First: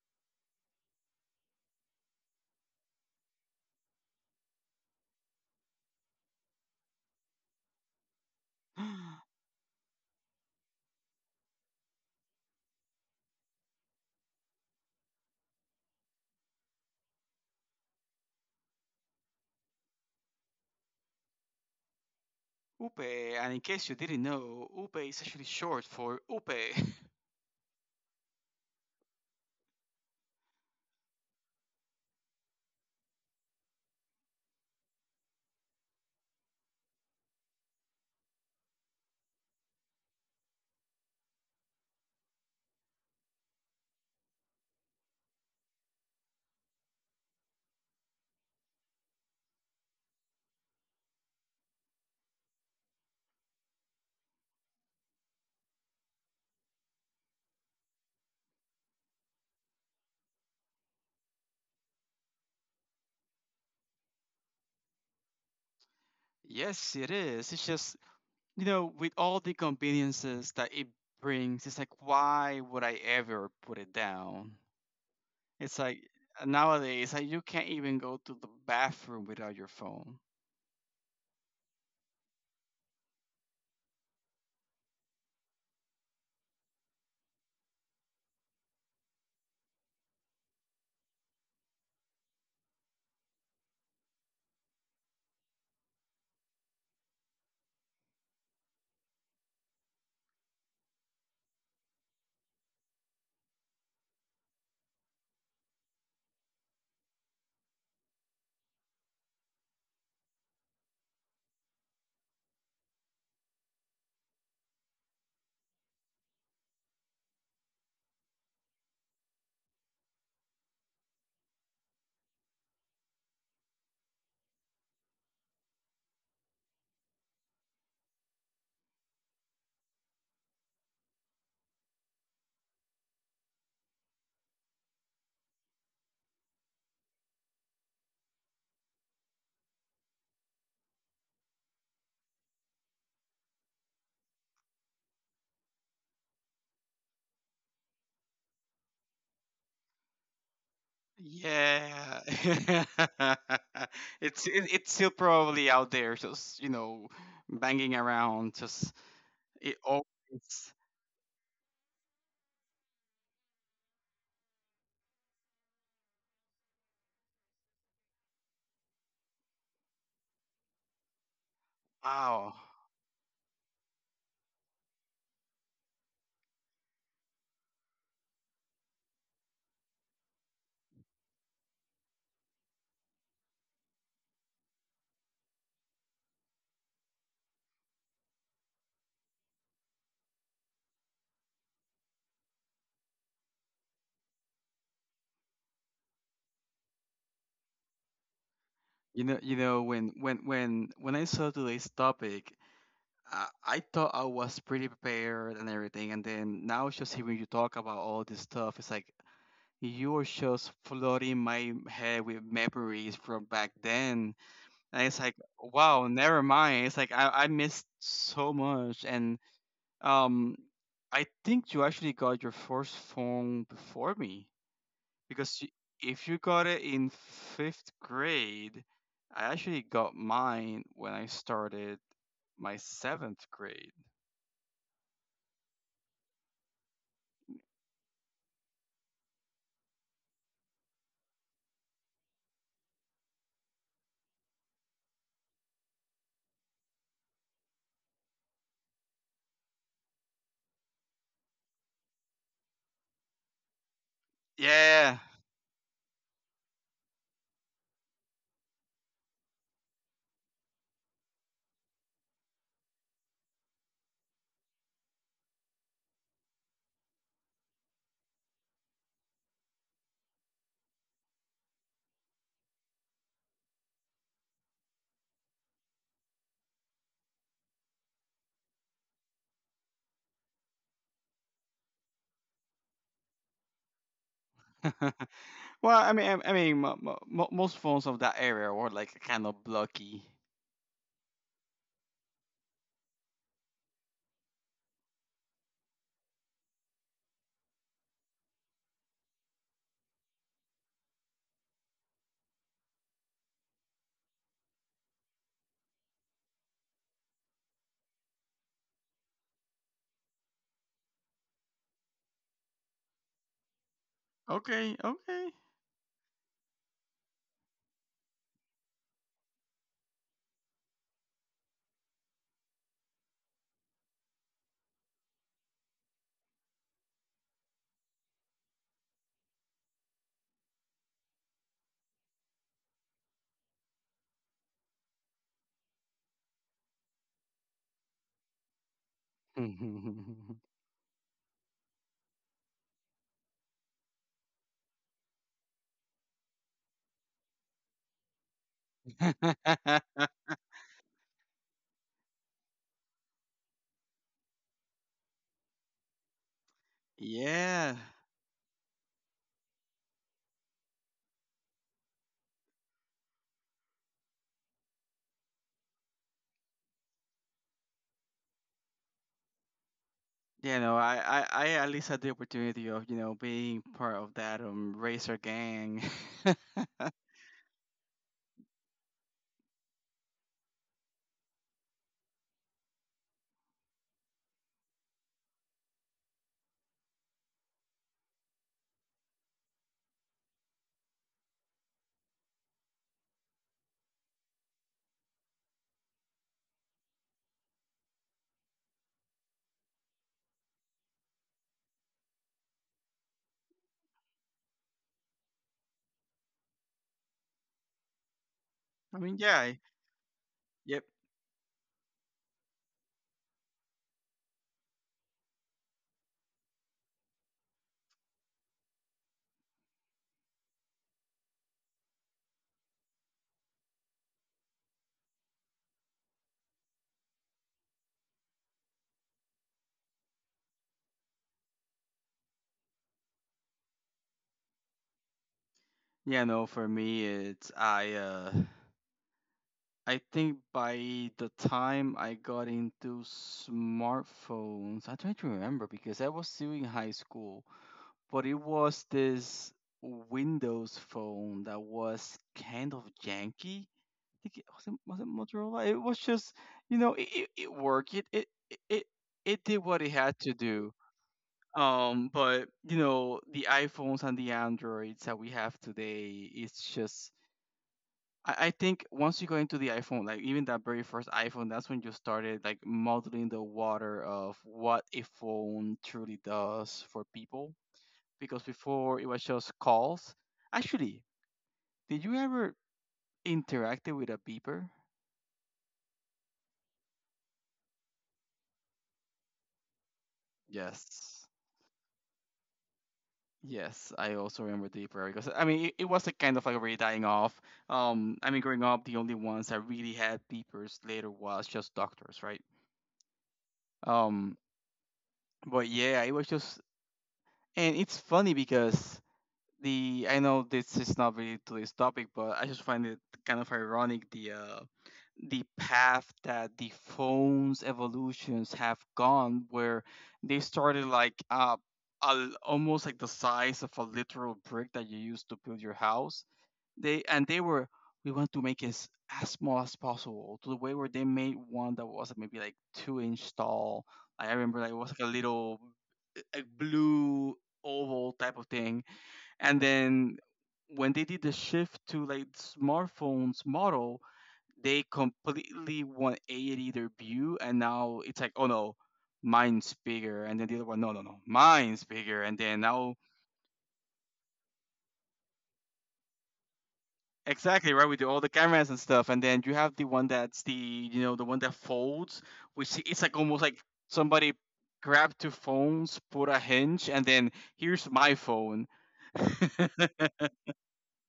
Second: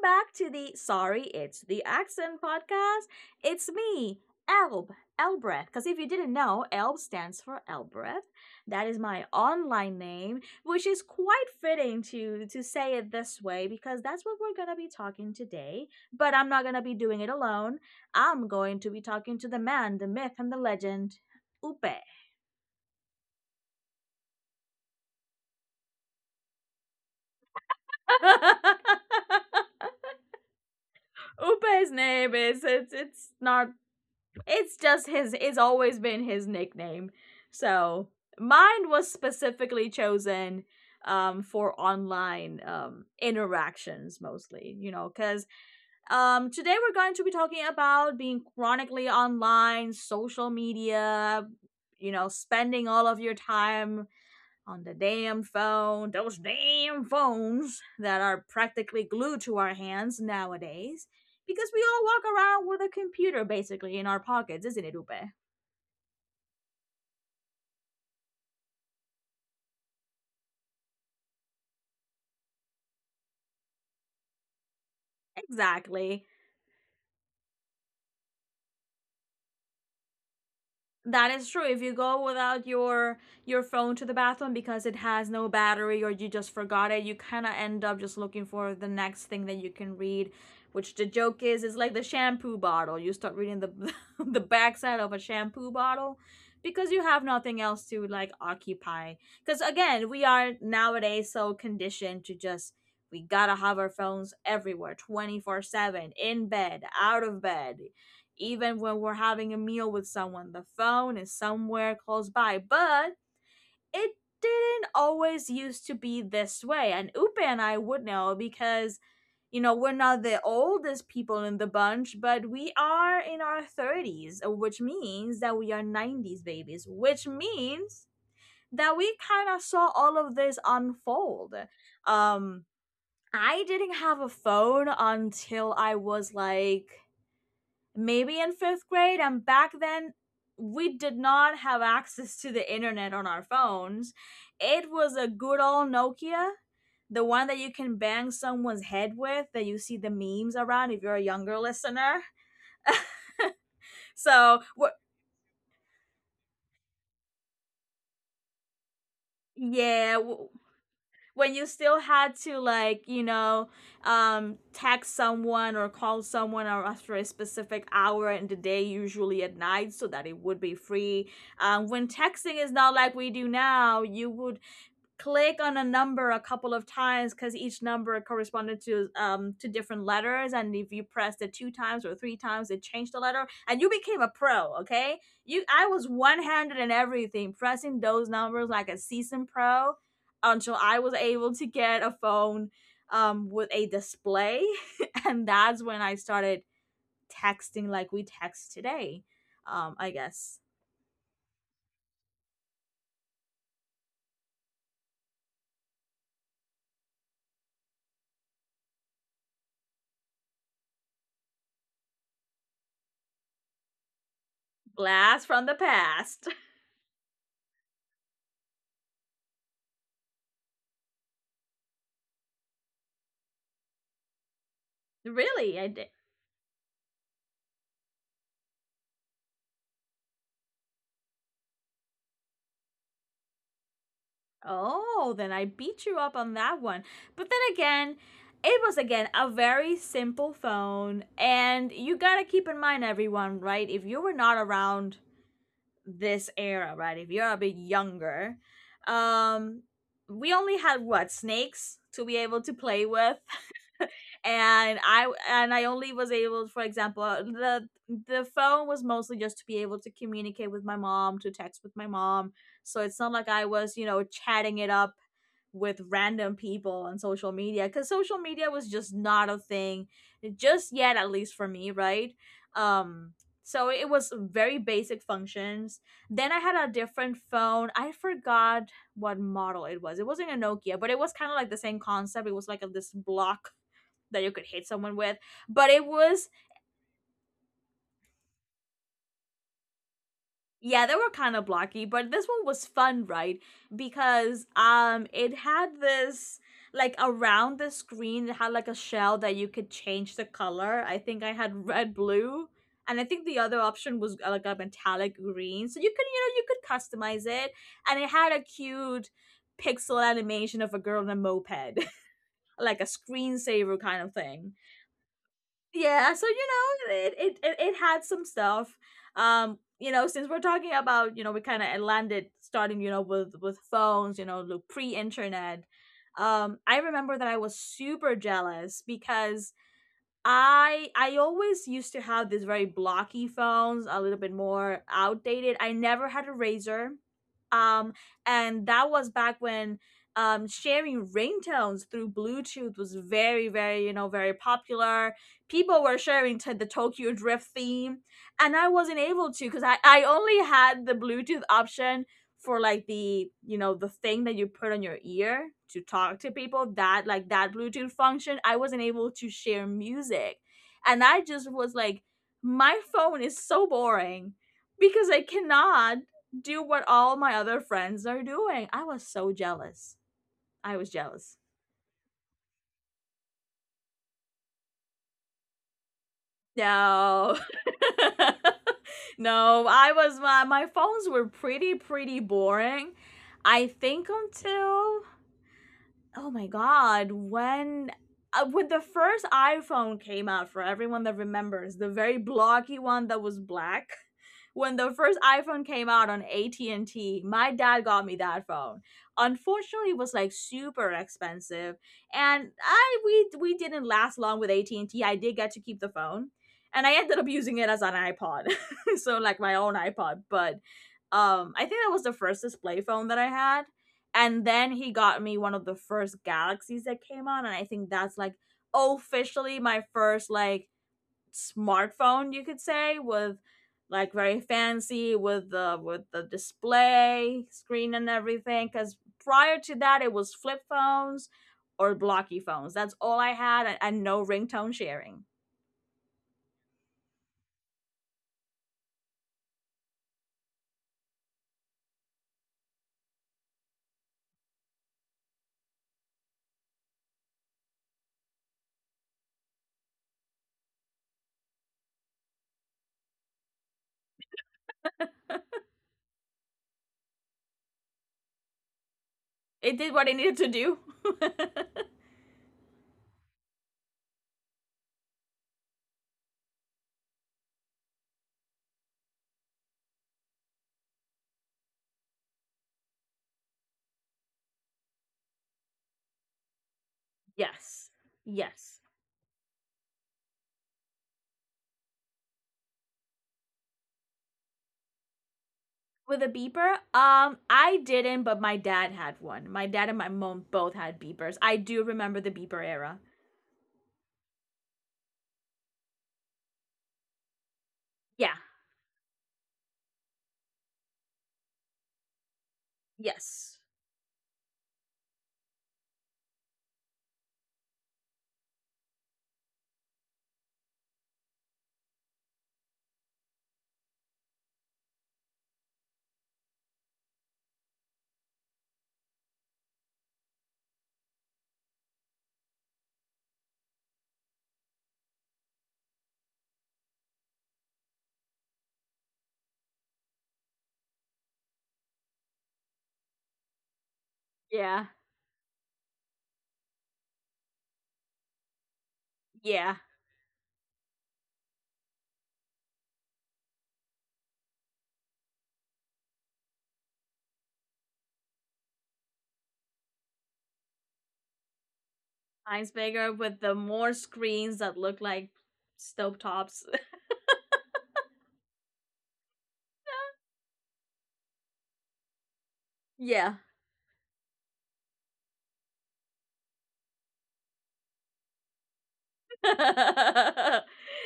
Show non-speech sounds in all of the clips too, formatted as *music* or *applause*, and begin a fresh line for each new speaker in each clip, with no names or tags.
back to the Sorry It's the Accent podcast. It's me, Elb, Elbreth. Because if you didn't know, Elb stands for Elbreth. That is my
*gasps*
online name, which is quite fitting to say it this way because that's what we're going to be talking today. But I'm not going to be doing it alone. I'm going to be talking to the man, the myth, and the legend, Upe.
Upe, and in case you didn't know, Upe is actually short for Upe. *laughs*
*laughs* Upe's name is it's not. It's just his, it's always been his nickname. So mine was specifically chosen for online interactions mostly, you know, cuz today we're going to be talking about being chronically online, social media, you know, spending all of your time on the damn phone, those damn phones that are practically glued to our hands nowadays because we all walk around with a computer basically in our pockets, isn't it, Upe?
Yes, it is. It's just, you know, with all the conveniences that it brings, it's like, why would I ever put it down? It's like
Exactly.
nowadays, like, you can't even go to the bathroom without your phone.
That is true. If you go without your your phone to the bathroom because it has no battery or you just forgot it, you kind of end up just looking for the next thing that you can read, which the joke is like the shampoo bottle. You start reading the *laughs* the backside of a shampoo bottle because you have nothing else to like occupy. Cuz again, we are nowadays so conditioned to just we got to have our phones everywhere 24/7, in bed, out of bed, even when we're having a meal with someone, the phone is somewhere close by. But it didn't always used to be this way. And Upe and I would know because, you know, we're not the oldest people in the bunch, but we are in our 30s, which means that we are 90s babies, which means that we kind of saw all of this unfold. Um, I didn't have a phone until I was like maybe in fifth grade. And back then, we did not have access to the internet on our phones. It was a good old Nokia, the one that you can bang someone's head with, that you see the memes around if you're a younger
Yeah,
listener.
*laughs* it's
So,
it,
we
it's still probably out there, just you know, banging around. Just it always.
yeah, when you still had to like, you know, text someone or call someone, or after a specific hour in the day, usually at night, so that it would be free. When
Wow.
texting is not like we do now, you would click on a number a couple of times because each number corresponded to different letters, and if you pressed it two times or three times, it changed the letter, and you became a pro. Okay, you I was one-handed in everything, pressing those numbers like a seasoned pro until I was able to get a phone with a display *laughs* and that's when I started texting like we text today.
You know, you know,
I
when when
guess
when when I saw today's topic, I thought I was pretty prepared and everything, and then now just hearing you talk about all this stuff, it's like you are just flooding my head with memories from back then, and it's like,
blast from the
wow, never
past.
mind. It's like I missed so much, and um, I think you actually got your first phone before me
*laughs*
because
Really? I did?
if you got it in 5th grade, I actually got mine when I started my 7th grade.
Oh, then I beat you up on that one. But then again, it was again a very simple phone. And you gotta keep in mind, everyone, right? If you were not around this era, right? If you're a bit younger, um, we only had what, snakes, to be able to play with. and
Yeah.
i and i only was able, for example, the phone was mostly just to be able to communicate with my mom, to text with my mom. So it's not like I was, you know, chatting it up with random people on social media because social media was just not a thing, eh, just yet, at least for me, right? um so it was very basic functions. Then I had a different phone, I forgot what model it was. It wasn't a Nokia, but it was kind of like the same concept. It was like a, this block that you could hit someone
*laughs*
with, but
Well,
it was
I mean, mo- mo- mo- most phones of that area were like kind of blocky.
Yeah, they were kind of blocky, but this one was fun, right? Because it had this, like around the screen, it had like a shell that you could change the color. I think I had red, blue, and I think the other option was, like a metallic green. So you could, you know, you could customize it, and it had a cute pixel animation of a girl on a moped, *laughs* like a screensaver kind of thing.
Okay. Okay.
Yeah, so you know, it had some stuff. You know, since we're talking about, you know, we kind of landed starting, you know, with phones, you know, pre-internet. I remember that I was super jealous because I always used to have these very blocky phones, a little bit more outdated. I never had a razor. Um and that was back when
*laughs*
sharing ringtones through Bluetooth was very, very, you know, very popular. People were sharing to the Tokyo Drift theme, and I wasn't able to because I only had the Bluetooth option for like the, you know, the thing that you put on your ear to talk to people, that like that
Yeah.
Bluetooth function, I wasn't able to share music. And I just was like, my phone is so boring because I cannot do what all my other friends are doing. I was so jealous.
Yeah, no,
I was
I, I,
jealous.
I at least had the opportunity of, you know, being part of that racer gang. *laughs* I
No, *laughs* no, I was, my phones were pretty boring, I think, until oh my god, when the first iPhone came out, for everyone that remembers, the very blocky one that was black. *laughs* When the first iPhone came out on AT&T, my dad got me that phone. Unfortunately, it was like super expensive, and I we didn't last long with at and T. I did get to keep the phone, and I ended up using it as an iPod. *laughs*
mean,
So like my own iPod, but
yep.
I think that was the first display phone that I had. And then he got me one of the first galaxies that came on, and I think that's like officially my first like smartphone, you could say, with like very fancy, with the display screen and everything, because prior to that it was flip phones or blocky phones, that's all I had, and no ringtone sharing.
Yeah, no, for me it's I think by the time I got into smartphones, I try to remember because I was still in high school, but it was this Windows phone that was kind of janky. I think it wasn't, was it Motorola. It was just you know it worked. It did
It
what it
did what it
had to
needed to
do.
do. *laughs*
But you know the iPhones and the Androids that we have today, it's just I think once you go into the iPhone, like even that very first iPhone, that's when you started like modeling the water of what a phone truly does for people.
Yes.
Because
Yes.
before it was just calls. Actually, did you ever interact with a beeper?
With a beeper? I didn't, but my dad had one. My dad and my mom both had
Yes.
beepers. I do remember the beeper era.
Yes, I also remember the beeper because I mean it was like kind of like already dying off. I
Yeah.
mean growing up, the only ones that really had beepers later was just doctors, right?
Yes.
Um, but yeah, it was just, and it's funny because the I know this is not really today's topic, but I just find it kind of ironic the path that the phone's evolutions have gone, where they started like almost like the size of a literal brick that you use to build your house. They and they were we want to make it as small as possible to the way where they made one that was like, maybe like two-inch tall. Like, I remember like it
Yeah.
was like a little like blue oval type of thing and
Yeah.
then when they did the shift to like smartphones model, they completely 180 their view, and now it's like, oh no, mine's bigger, and then the other one, no, no, no, mine's bigger, and then
Heinz
now
bigger, with the more screens that look like stove tops.
exactly right. We do all the cameras and stuff, and then you have the one that's the you know the one that folds, which it's like
*laughs* Yeah.
almost like somebody grabbed two phones, put a hinge, and then here's my phone. *laughs*
*laughs*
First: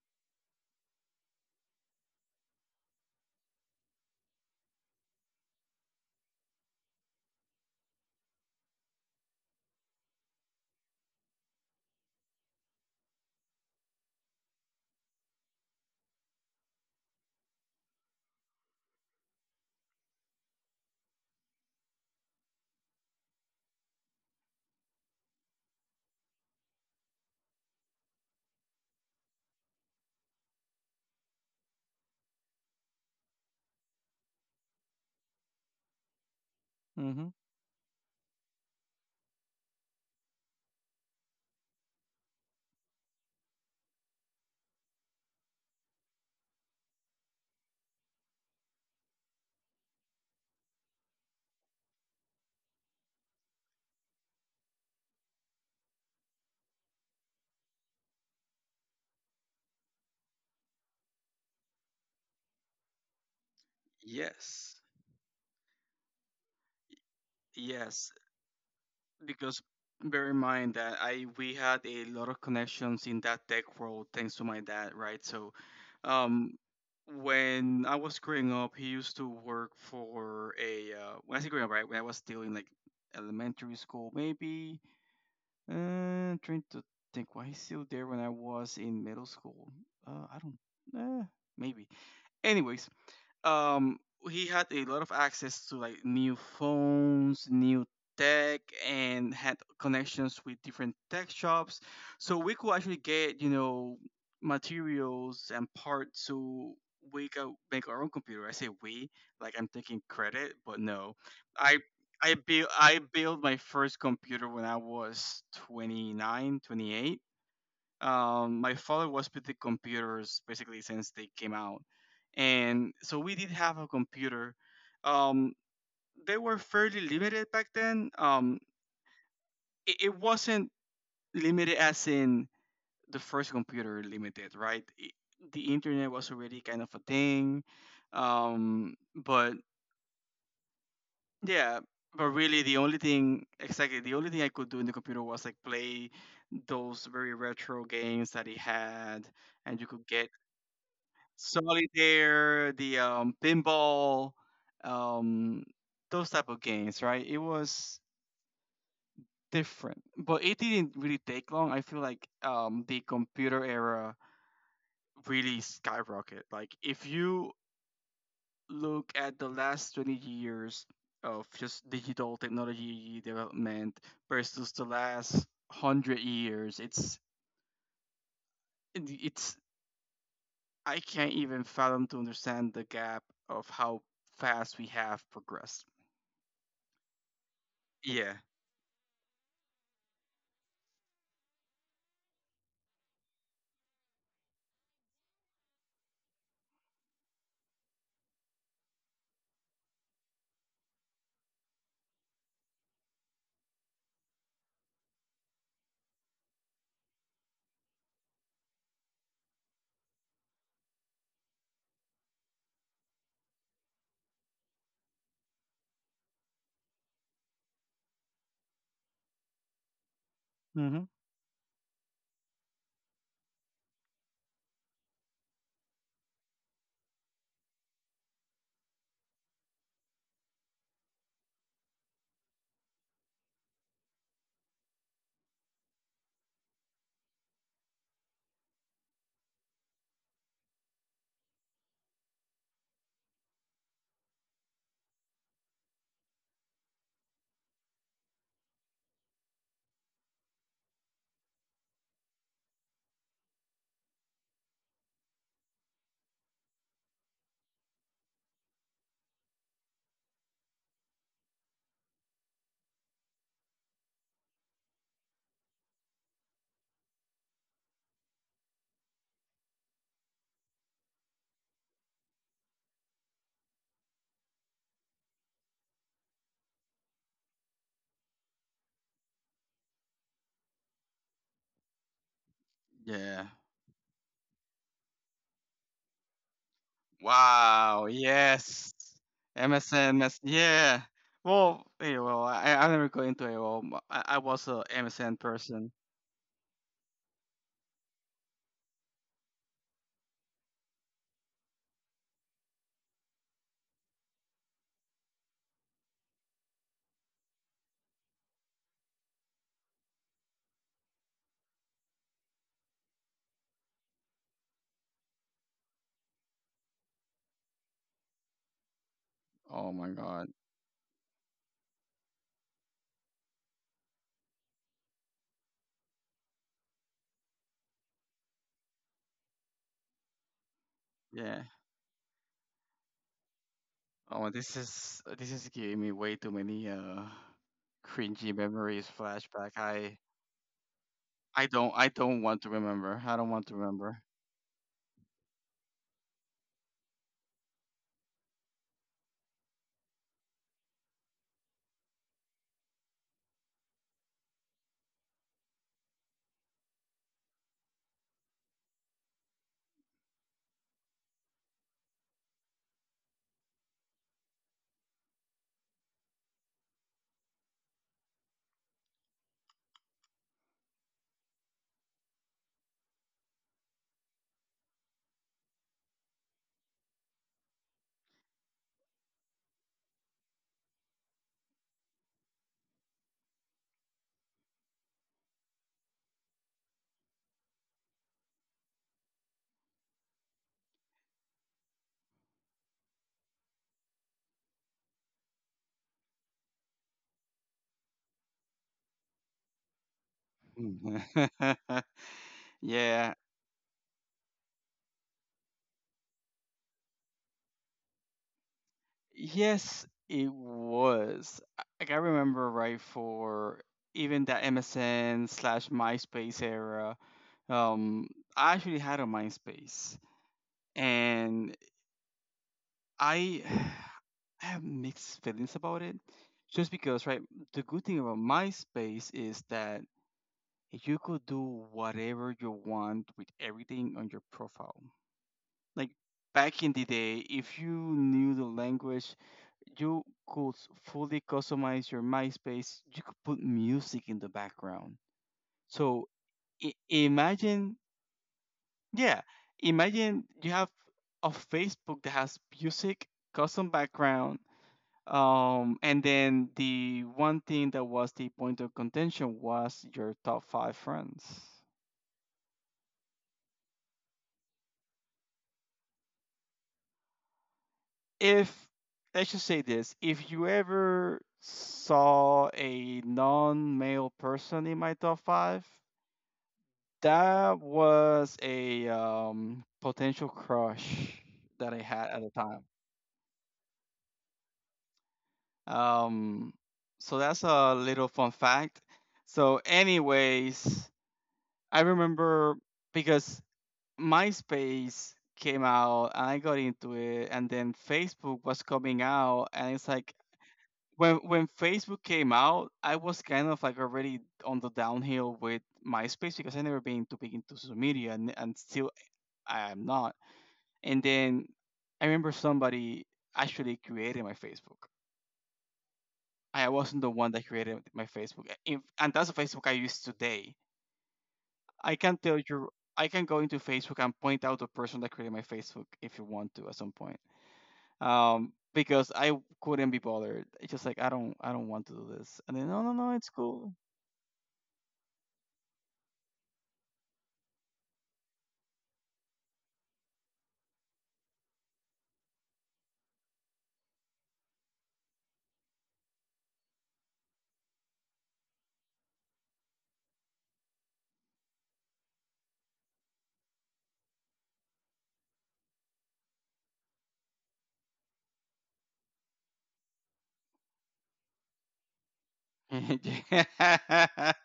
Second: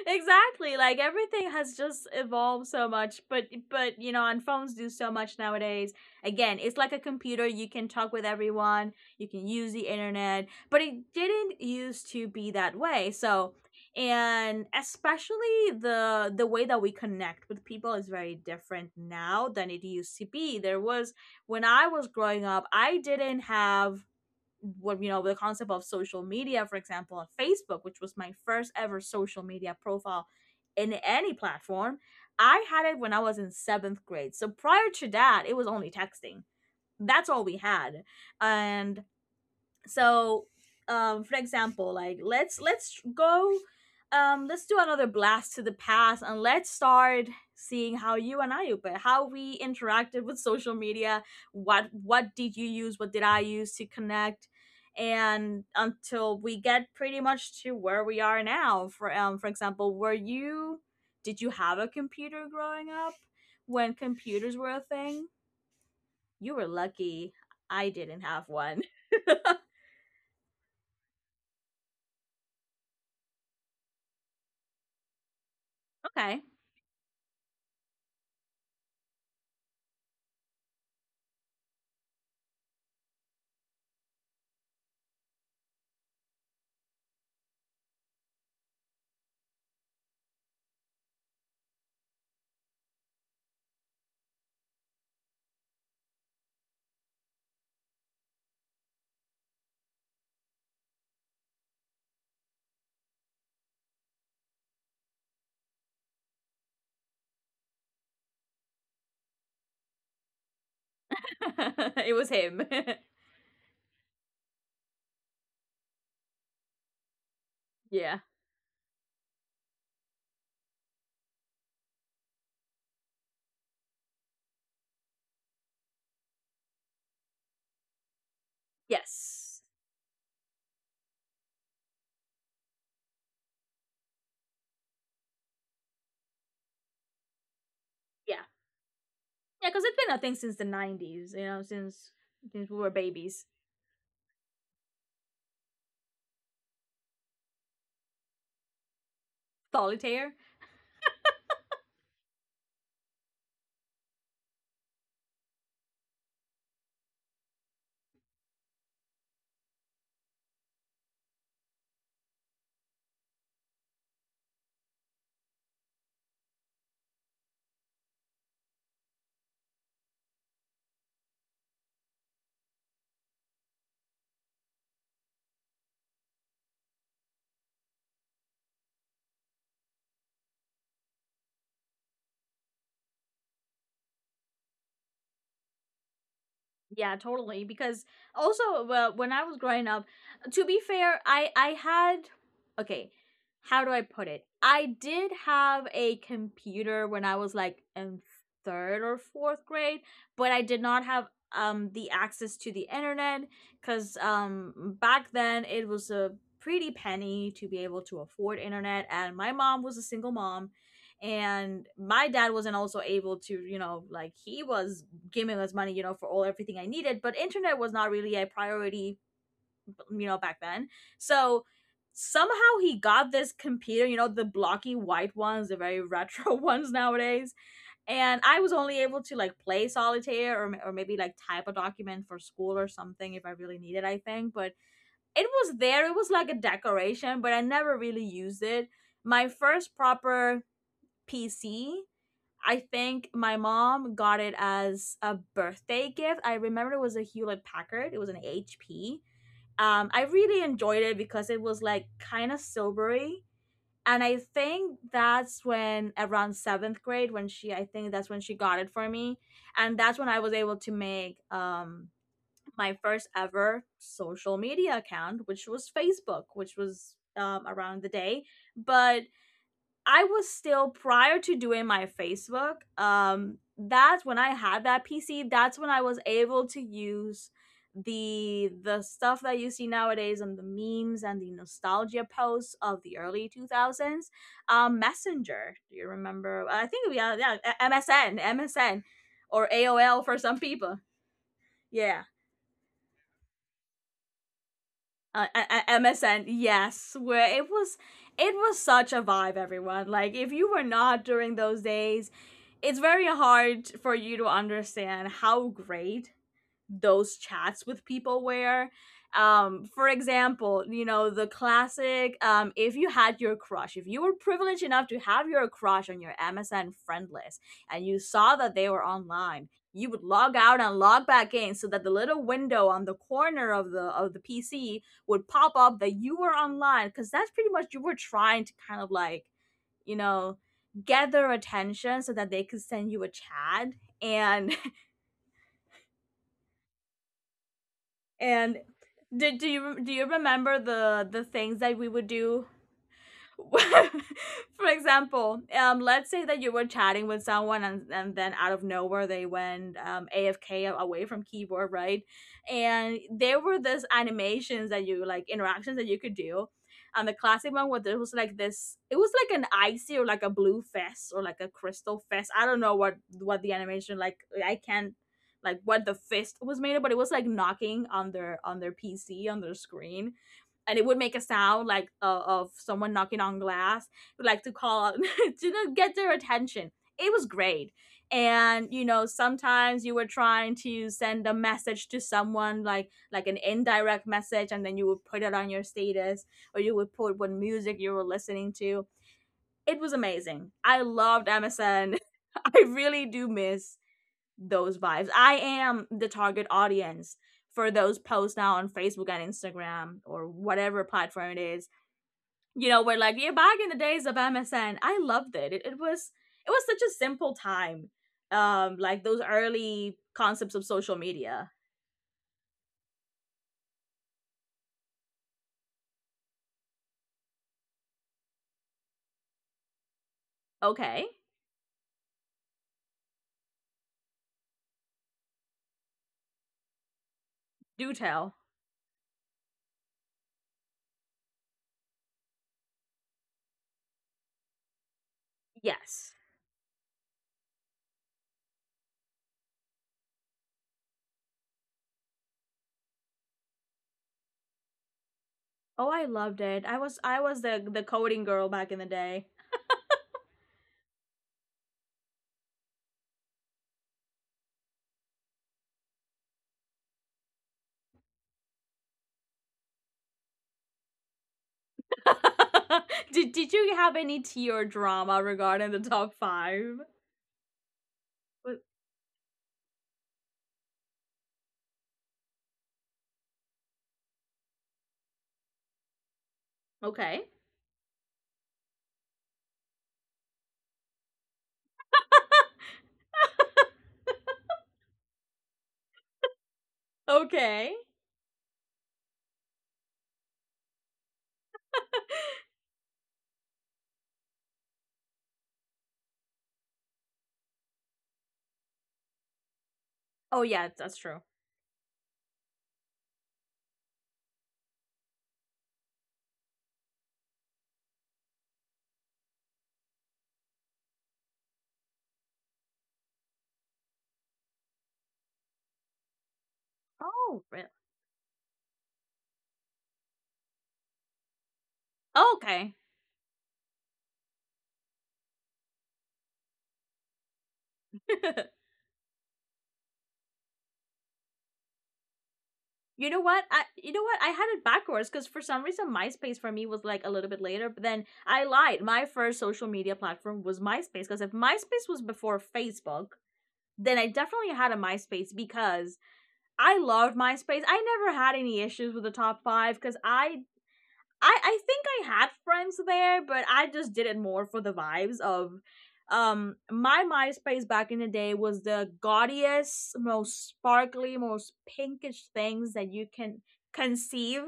Exactly, like everything has just evolved so much, but, you know, and phones do so much nowadays. Again, it's like a computer, you can talk with everyone, you can use the internet, but it didn't used to be that way. So, and especially the way that we connect with people is very different now than it used to be. There was, when I was growing up, I didn't have what, you know, the concept of social media, for example on Facebook, which was my first ever social media profile in any platform. I had it when I was in seventh grade, so prior to that it was only texting.
Hmm.
That's all we had. And so for example, like let's go, let's do another blast to the past, and let's start seeing how you and I, but how we interacted with social media. What did you use, what did I use to connect, and until we get pretty much to where we are now. For, for example, were you, did you have a computer growing up when computers were
Yes,
a thing? You were lucky. I
yes,
didn't have one.
because bear in mind that I we had a lot of connections in that tech world thanks to my dad, right? So,
*laughs* Okay.
um, when I was growing up, he used to work for a when I say growing up, right? When I was still in like elementary school, maybe. Trying to think why he's still there when I was in middle school. I don't. Uh, maybe. Anyway, um he had a lot of access to like new phones, new tech and had connections with different tech shops so we could actually get you know materials and parts so we could make our own computer. I say we like I'm taking credit, but no, i
*laughs* It was
I
him.
built I
*laughs*
built my first computer when I was 29 28.
Yeah.
Um, my father was with the computers basically since they came out, and so we did have a computer. Um, they were fairly limited back then.
Yes.
It wasn't limited as in the first computer limited, right? I the internet was already kind of a thing,
Yeah.
but
Yeah, because it's been a thing since the 90s, you know,
yeah. But really,
since we
the
were
only thing
babies.
exactly the only thing I could do in the computer was like play those very retro games that he had, and you could get
Solitaire?
solitaire, the pinball, um, those type of games, right? It was different, but it didn't really take long. I feel like the computer era really skyrocketed. Like if you look at the last 20 years of just digital technology development versus the last 100 years, it's I can't even fathom to understand the gap of how fast we have progressed.
Yeah, totally. Because
Yeah.
also, well, when I was growing up, to be fair, I had, okay, how do I put it? I did have a computer when I was like in third or fourth grade, but I did not have the access to the internet because back then it was a pretty penny to be able to afford internet, and my mom was a single mom. And my dad wasn't also able to, you know, like he was gaming was money, you know, for all everything I needed. But internet was not really a priority, you know, back then.
Mhm.
So somehow he got this computer, you know, the blocky white ones, the very *laughs* retro ones nowadays. And I was only able to like play solitaire, or maybe like type a document for school or something if I really needed, I think. But it was there, it was like a decoration, but I never really used it. My first proper PC, I think my mom got it as a birthday gift. I remember it was a Hewlett Packard. It was an HP. I really enjoyed it because it was like kind of silvery. And I think that's when around seventh grade, when she, I think that's when she got it for me. And that's when I was able to make my first ever social media account, which was Facebook, which was around the day. But I was still prior to doing my Facebook, that's when I had that PC, that's when I was able to use the stuff that you see nowadays and the memes and the nostalgia posts of the
Yeah.
early 2000s. Messenger, do you remember? I think we are, yeah, a-
Wow,
msn
yes.
msn or
MSN,
AOL for
mess
some people.
yeah. Well, hey,
Yeah.
well, I never go into it. Well, I was a MSN
uh,
person.
MSN, yes. Where it was, it was such a vibe. Everyone like, if you were not during those days, it's very hard for you to understand how great those chats with people were. For example, you know, the classic if you had your crush, if you were privileged enough to have your crush on your MSN friend list and you saw that they were online,
Oh
you
my
would
god.
log out and log back in so that the little window on the corner of the PC would pop up that you were online, because that's pretty much you were trying to kind of like, you know, gather
Yeah.
attention so that they could send you a chat.
Oh,
and
this is giving me way too many cringy
And
memories
do, do
flashback.
you do
I
you remember the
I
things that
don't
we
I
would
don't
do?
want to remember. I don't want
*laughs*
to remember.
For example, let's say that you were chatting with someone and then out of nowhere they went, AFK, away from keyboard, right? And there were these animations that you like, interactions that you could do. And the classic one was there was like this, it was like an icy or like a blue fest or like a crystal fest. I don't know what the animation like, I can't, like what the fist was made of, but it was like knocking on their PC, on their screen, and it would make a sound like of someone knocking on glass, like to call out *laughs* to get their attention. It was great. And you know, sometimes you were trying to send a message to someone like an indirect message, and then you would put it on your status, or you would put what music you were listening to. It was amazing. I loved MSN. *laughs* I really do miss those vibes. I am the target audience for those posts now on Facebook and Instagram or whatever platform it is.
*laughs*
You know, we're like,
Yeah.
yeah, back in the days of MSN, I loved it. It was, it was such a simple time. Like those
Yes,
early
it
concepts of social
was.
media.
Like I remember right for even that MSN slash MySpace era. Um, I actually had a MySpace,
Okay,
and I *sighs* I have mixed feelings about it. Just because, right? The good
do
thing about
tell.
MySpace is that you could do whatever you want with everything on your profile. Like
Yes.
back in the day, if you knew the language you could fully customize your MySpace. You could put music in the background.
Oh, I
So
loved it. I was the
imagine,
the coding girl back in the
yeah,
day.
imagine you have a Facebook that has music, custom background, and then the one thing that was the point of contention was your top five friends.
*laughs* Did you have any tea or drama regarding the top five?
If let's just say this, if you ever saw a non-male person in my top five,
Okay.
that was a potential crush that I had at the time. Um, so that's
Okay.
a little fun fact. So, anyways, I remember because MySpace came out and I got into it, and then Facebook was coming out, and it's like
Oh yeah, that's
when
true.
when Facebook came out, I was kind of like already on the downhill with MySpace because I never been too big into social media, and still I am not. And then I remember somebody actually created my Facebook. I wasn't the one
Oh,
that
really?
created my Facebook, and that's the Facebook I use today. I can tell you,
Okay.
I can go into Facebook and point out the person that created my Facebook if you want to at some point,
*laughs*
because I couldn't be bothered. It's just like I don't want to do this. And then no, no,
You
no,
know
it's
what? I
cool.
you know what? I had it backwards because for some reason MySpace for me was like a little bit later. But then I lied. My first social media platform was MySpace, because if MySpace was before Facebook, then I definitely had a MySpace because I loved MySpace. I never had any issues with the top five because I think I had friends there, but I just did it more for the vibes of my MySpace back in the day was the gaudiest, most sparkly, most pinkish things that you can
*laughs*
conceive.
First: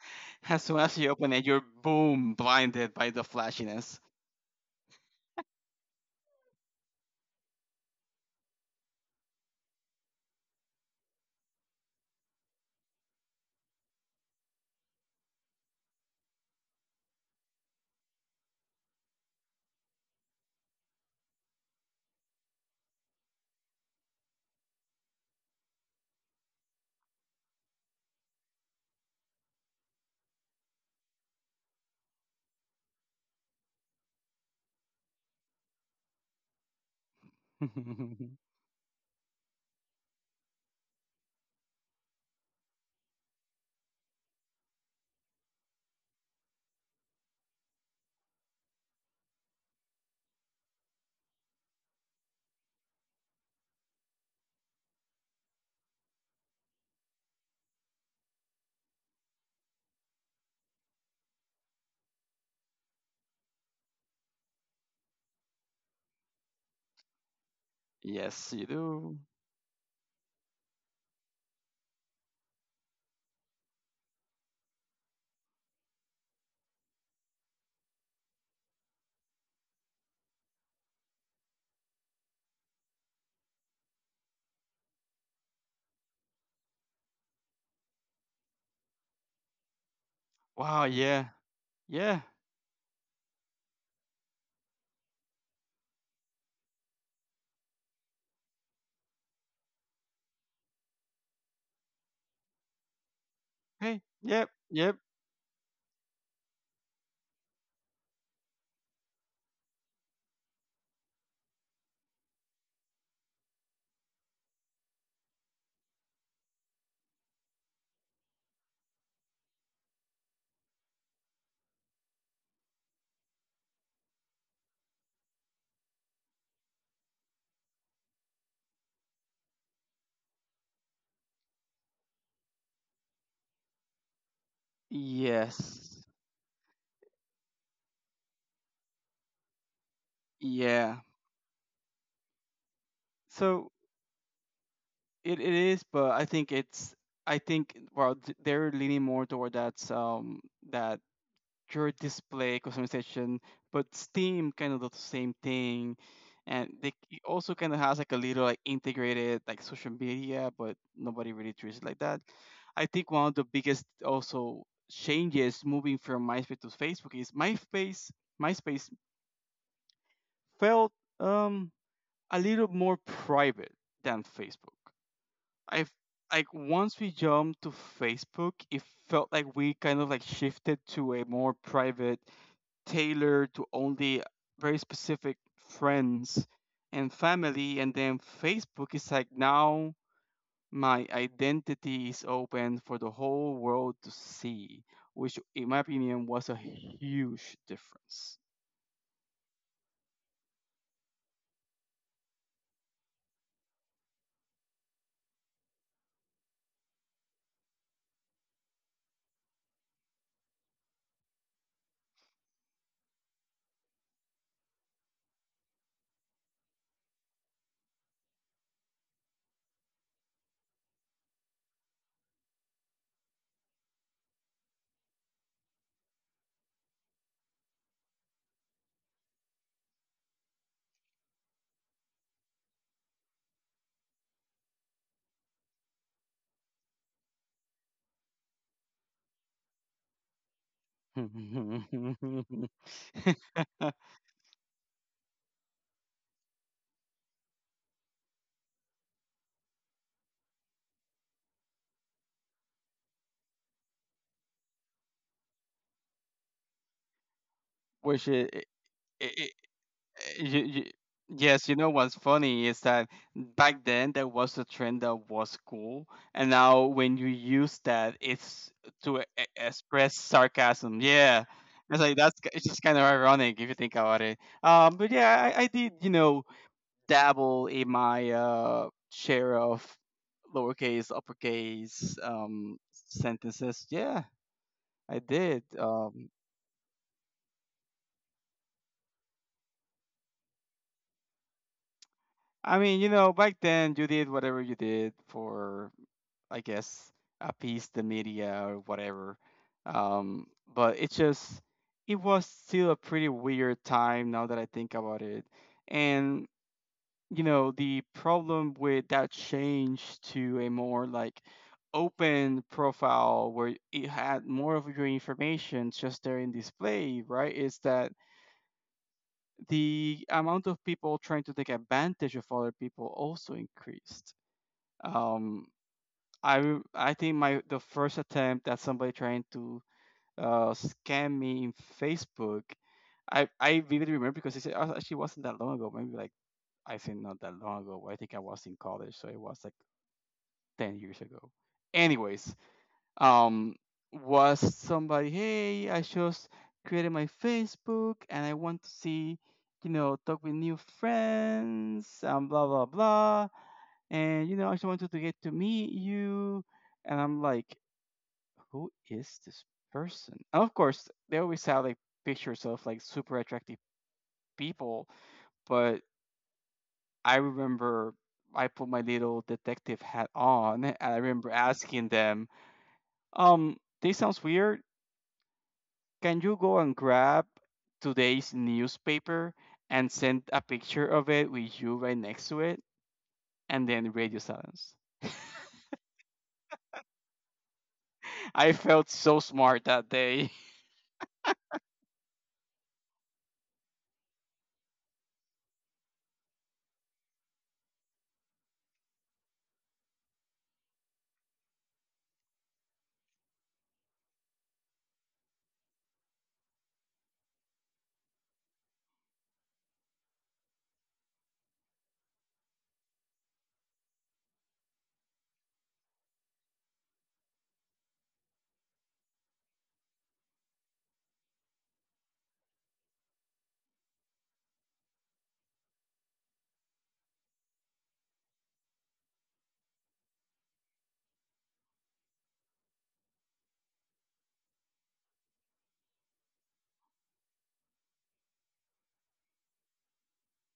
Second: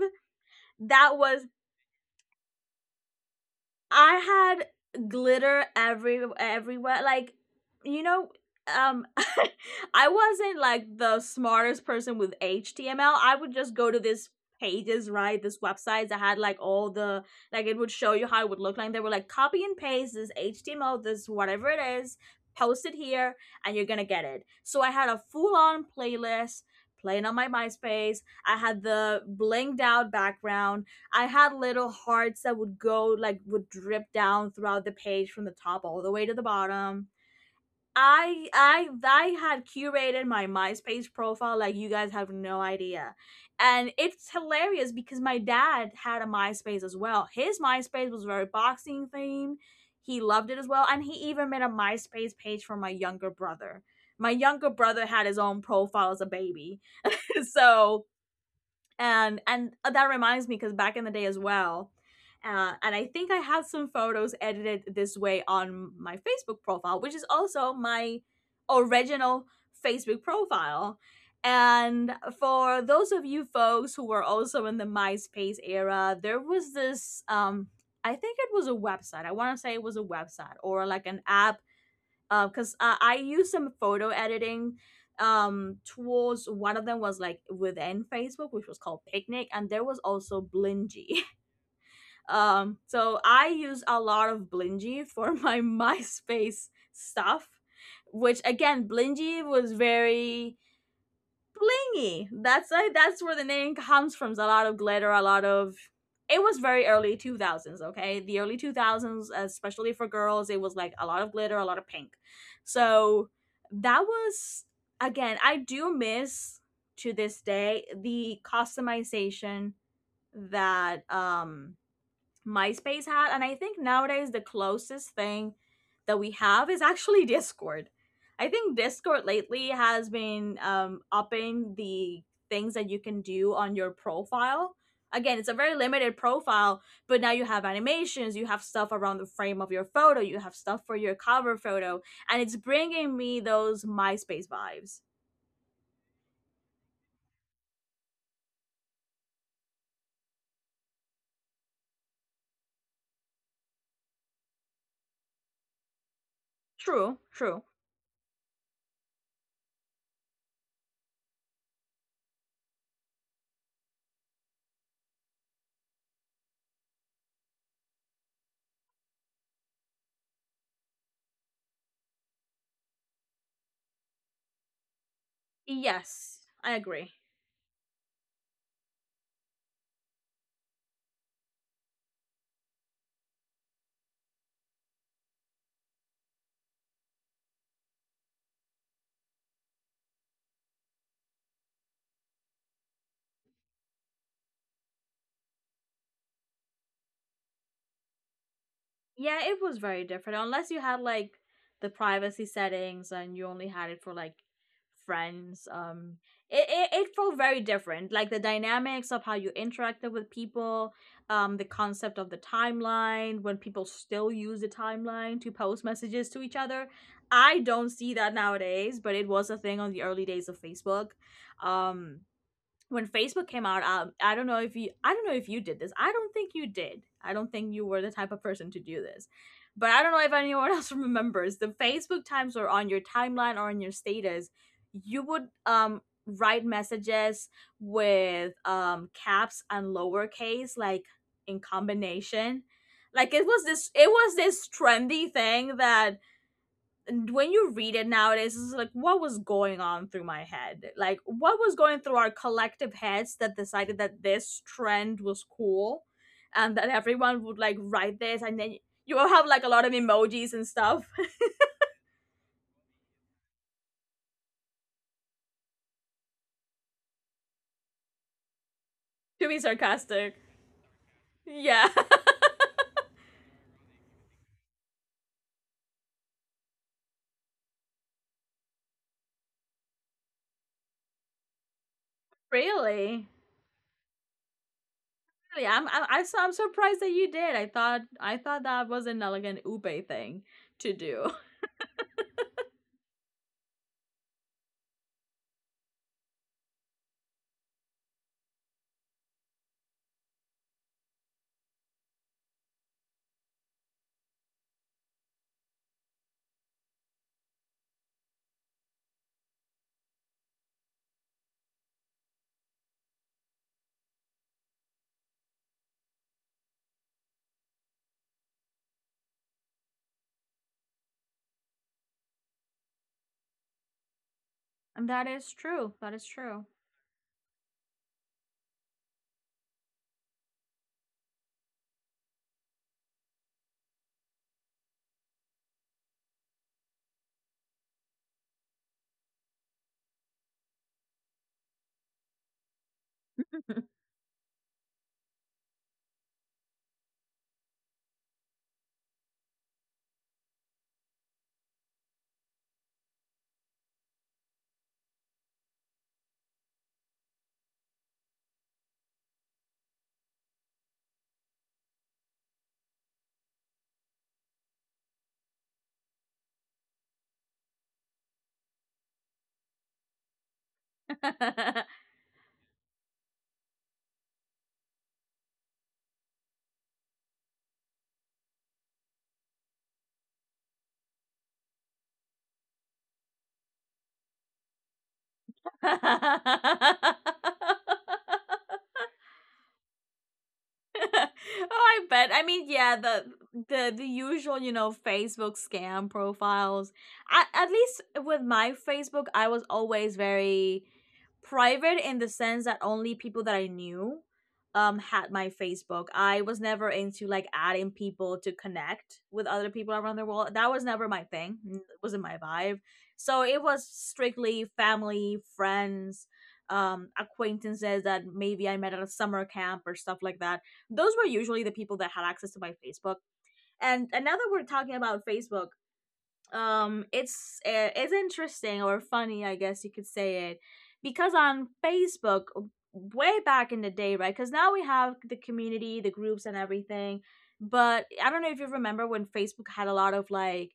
As soon as you
That
open it,
was,
you're boom blinded by the flashiness.
I had glitter every everywhere. Like, you know, um, *laughs* I wasn't like the smartest person with HTML. I would just go to this pages, right? This websites that had like all the, like it would show you how it would look like. They were like copy and paste this HTML, this whatever it is, post it here, and you're gonna get it. So I had a full on playlist playing on my MySpace. I had the blinged out background. I had little hearts that would go like, would drip down throughout the page from the top all the way to the bottom.
*laughs*
I had curated my MySpace profile like you guys have no idea. And it's hilarious because my dad had a MySpace as well. His MySpace was very boxing themed. He loved it as well, and he even made a MySpace page for my younger brother. My younger brother had his own profile as a baby. *laughs* So and that reminds me, because back in the day as well, and I think I had some photos edited this way on my Facebook profile, which is also my
Yes, you do.
original Facebook profile. And for those of you folks who were also in the MySpace era, there was this I think it was a website, I want to say it was a website or like an app, because I used some photo editing tools. One of them was like within Facebook, which was called Picnic, and there was also
Wow,
Blingy.
yeah.
*laughs*
Yeah.
So I use a lot of Blingy for my *laughs* MySpace stuff, which again, Blingy was very blingy. That's where the name
Hey.
comes from. A
Yep.
lot of
Yep.
glitter, a lot of. It was very early two thousands. Okay, the early two thousands, especially for girls, it was like a lot of glitter, a lot of pink. So that was, again. I do miss to this day the customization that MySpace had. And I think nowadays the closest thing that we have is actually *laughs* Discord. I think Discord lately has been upping the things that you can do on your profile. Again, it's a very
Yes.
limited profile, but now you have animations, you have stuff around the frame of your photo, you have stuff for
Yeah.
your cover photo, and it's bringing me
So
those MySpace vibes.
it is, but I think it's I think well they're leaning more toward that that pure display customization, but Steam kind of does the same thing, and they
True,
it also
true.
kind of has like a little like integrated like social media, but nobody really treats it like that. I think one of the biggest also changes moving from MySpace to Facebook is MySpace felt um a little more private than Facebook. I
Yes,
like
I
once we
agree.
jumped to Facebook, it felt like we kind of like shifted to a more private, tailored to only very specific friends and family. And then Facebook is like now my identity is open for the whole world to see, which in my opinion was a huge difference.
Yeah, it was very different. Unless you had like the privacy settings and you only had it for like friends. It felt very different. Like the dynamics of how you interacted with people, the concept of the timeline, when people still use the timeline to post messages to each other. I don't see that nowadays, but it was a thing on the early days of Facebook. Um when Facebook came out, I don't know if you, I don't know if you did this. I don't think you did. I don't think you were the type of person to do this. But I don't know if anyone *laughs* else remembers the Facebook times were on your timeline or on your status, you would write messages with caps and lowercase like in combination. Like it was this,
*laughs*
it was this trendy thing that, and when you read it nowadays, it's like what was going on through my head? Like what was going through our collective heads that decided that this trend was cool, and that everyone would like write
Which
this and then you will have
it,
like a lot of emojis
you,
and
you,
stuff.
yes, you know what's funny is that back then there was a trend that was cool, and now when you use that, it's to
*laughs* To be
express
sarcastic.
sarcasm. Yeah,
Yeah.
it's like
*laughs*
it's just kind of ironic if you think about it. But yeah, I did you know dabble in my share of lowercase, uppercase
Really?
sentences. Yeah, I did.
Really, I'm, I'm I'm su- I'm surprised that you did. I thought that was an elegant ube thing to do.
I mean, you know, back then you did whatever you did for I guess, appease the media or whatever. Um, but it just, it was still a pretty weird time now that I think about it. And, you know, the problem with that change to a more like open profile where it had more of your information just there in display, right, is that the amount of people trying to take advantage of other people also increased.
*laughs* And that is
Um,
true. That is true.
I think my the first attempt at somebody trying to scam me in Facebook, I vividly remember because it said actually wasn't that long ago. Maybe like I think not that long ago. But I think I was in college, so it was like 10 years ago. Anyways, um, was somebody? Hey, I just created my Facebook and I want to see, you know, talk with new friends and blah blah blah. And you know, I just wanted to get to meet you. And I'm like, who is this person? And of course, they always have like pictures of like super attractive people, but I remember I put my little detective hat on and I remember asking them, um, this sounds weird. Can you go and grab today's newspaper and send a picture of it with you right next to it? And then radio silence.
*laughs*
*laughs* I felt so smart that day. *laughs*
*laughs* Oh, I bet. I mean, yeah, the usual, you know, Facebook scam profiles. At least with my Facebook, I was always very private, in the sense that only people that I knew had my Facebook. I was never into like adding people to connect with other people around the world. That was never my thing. It wasn't my vibe. So it was strictly family, friends, acquaintances that maybe I met at a summer camp or stuff like that. Those were usually the people that had access to my Facebook. And now that we're talking about Facebook, it's interesting or funny, I guess you could say it, because on Facebook, way back in the day, right? Because now we have the community, the groups, and everything. But I don't know if you remember when Facebook had a lot of like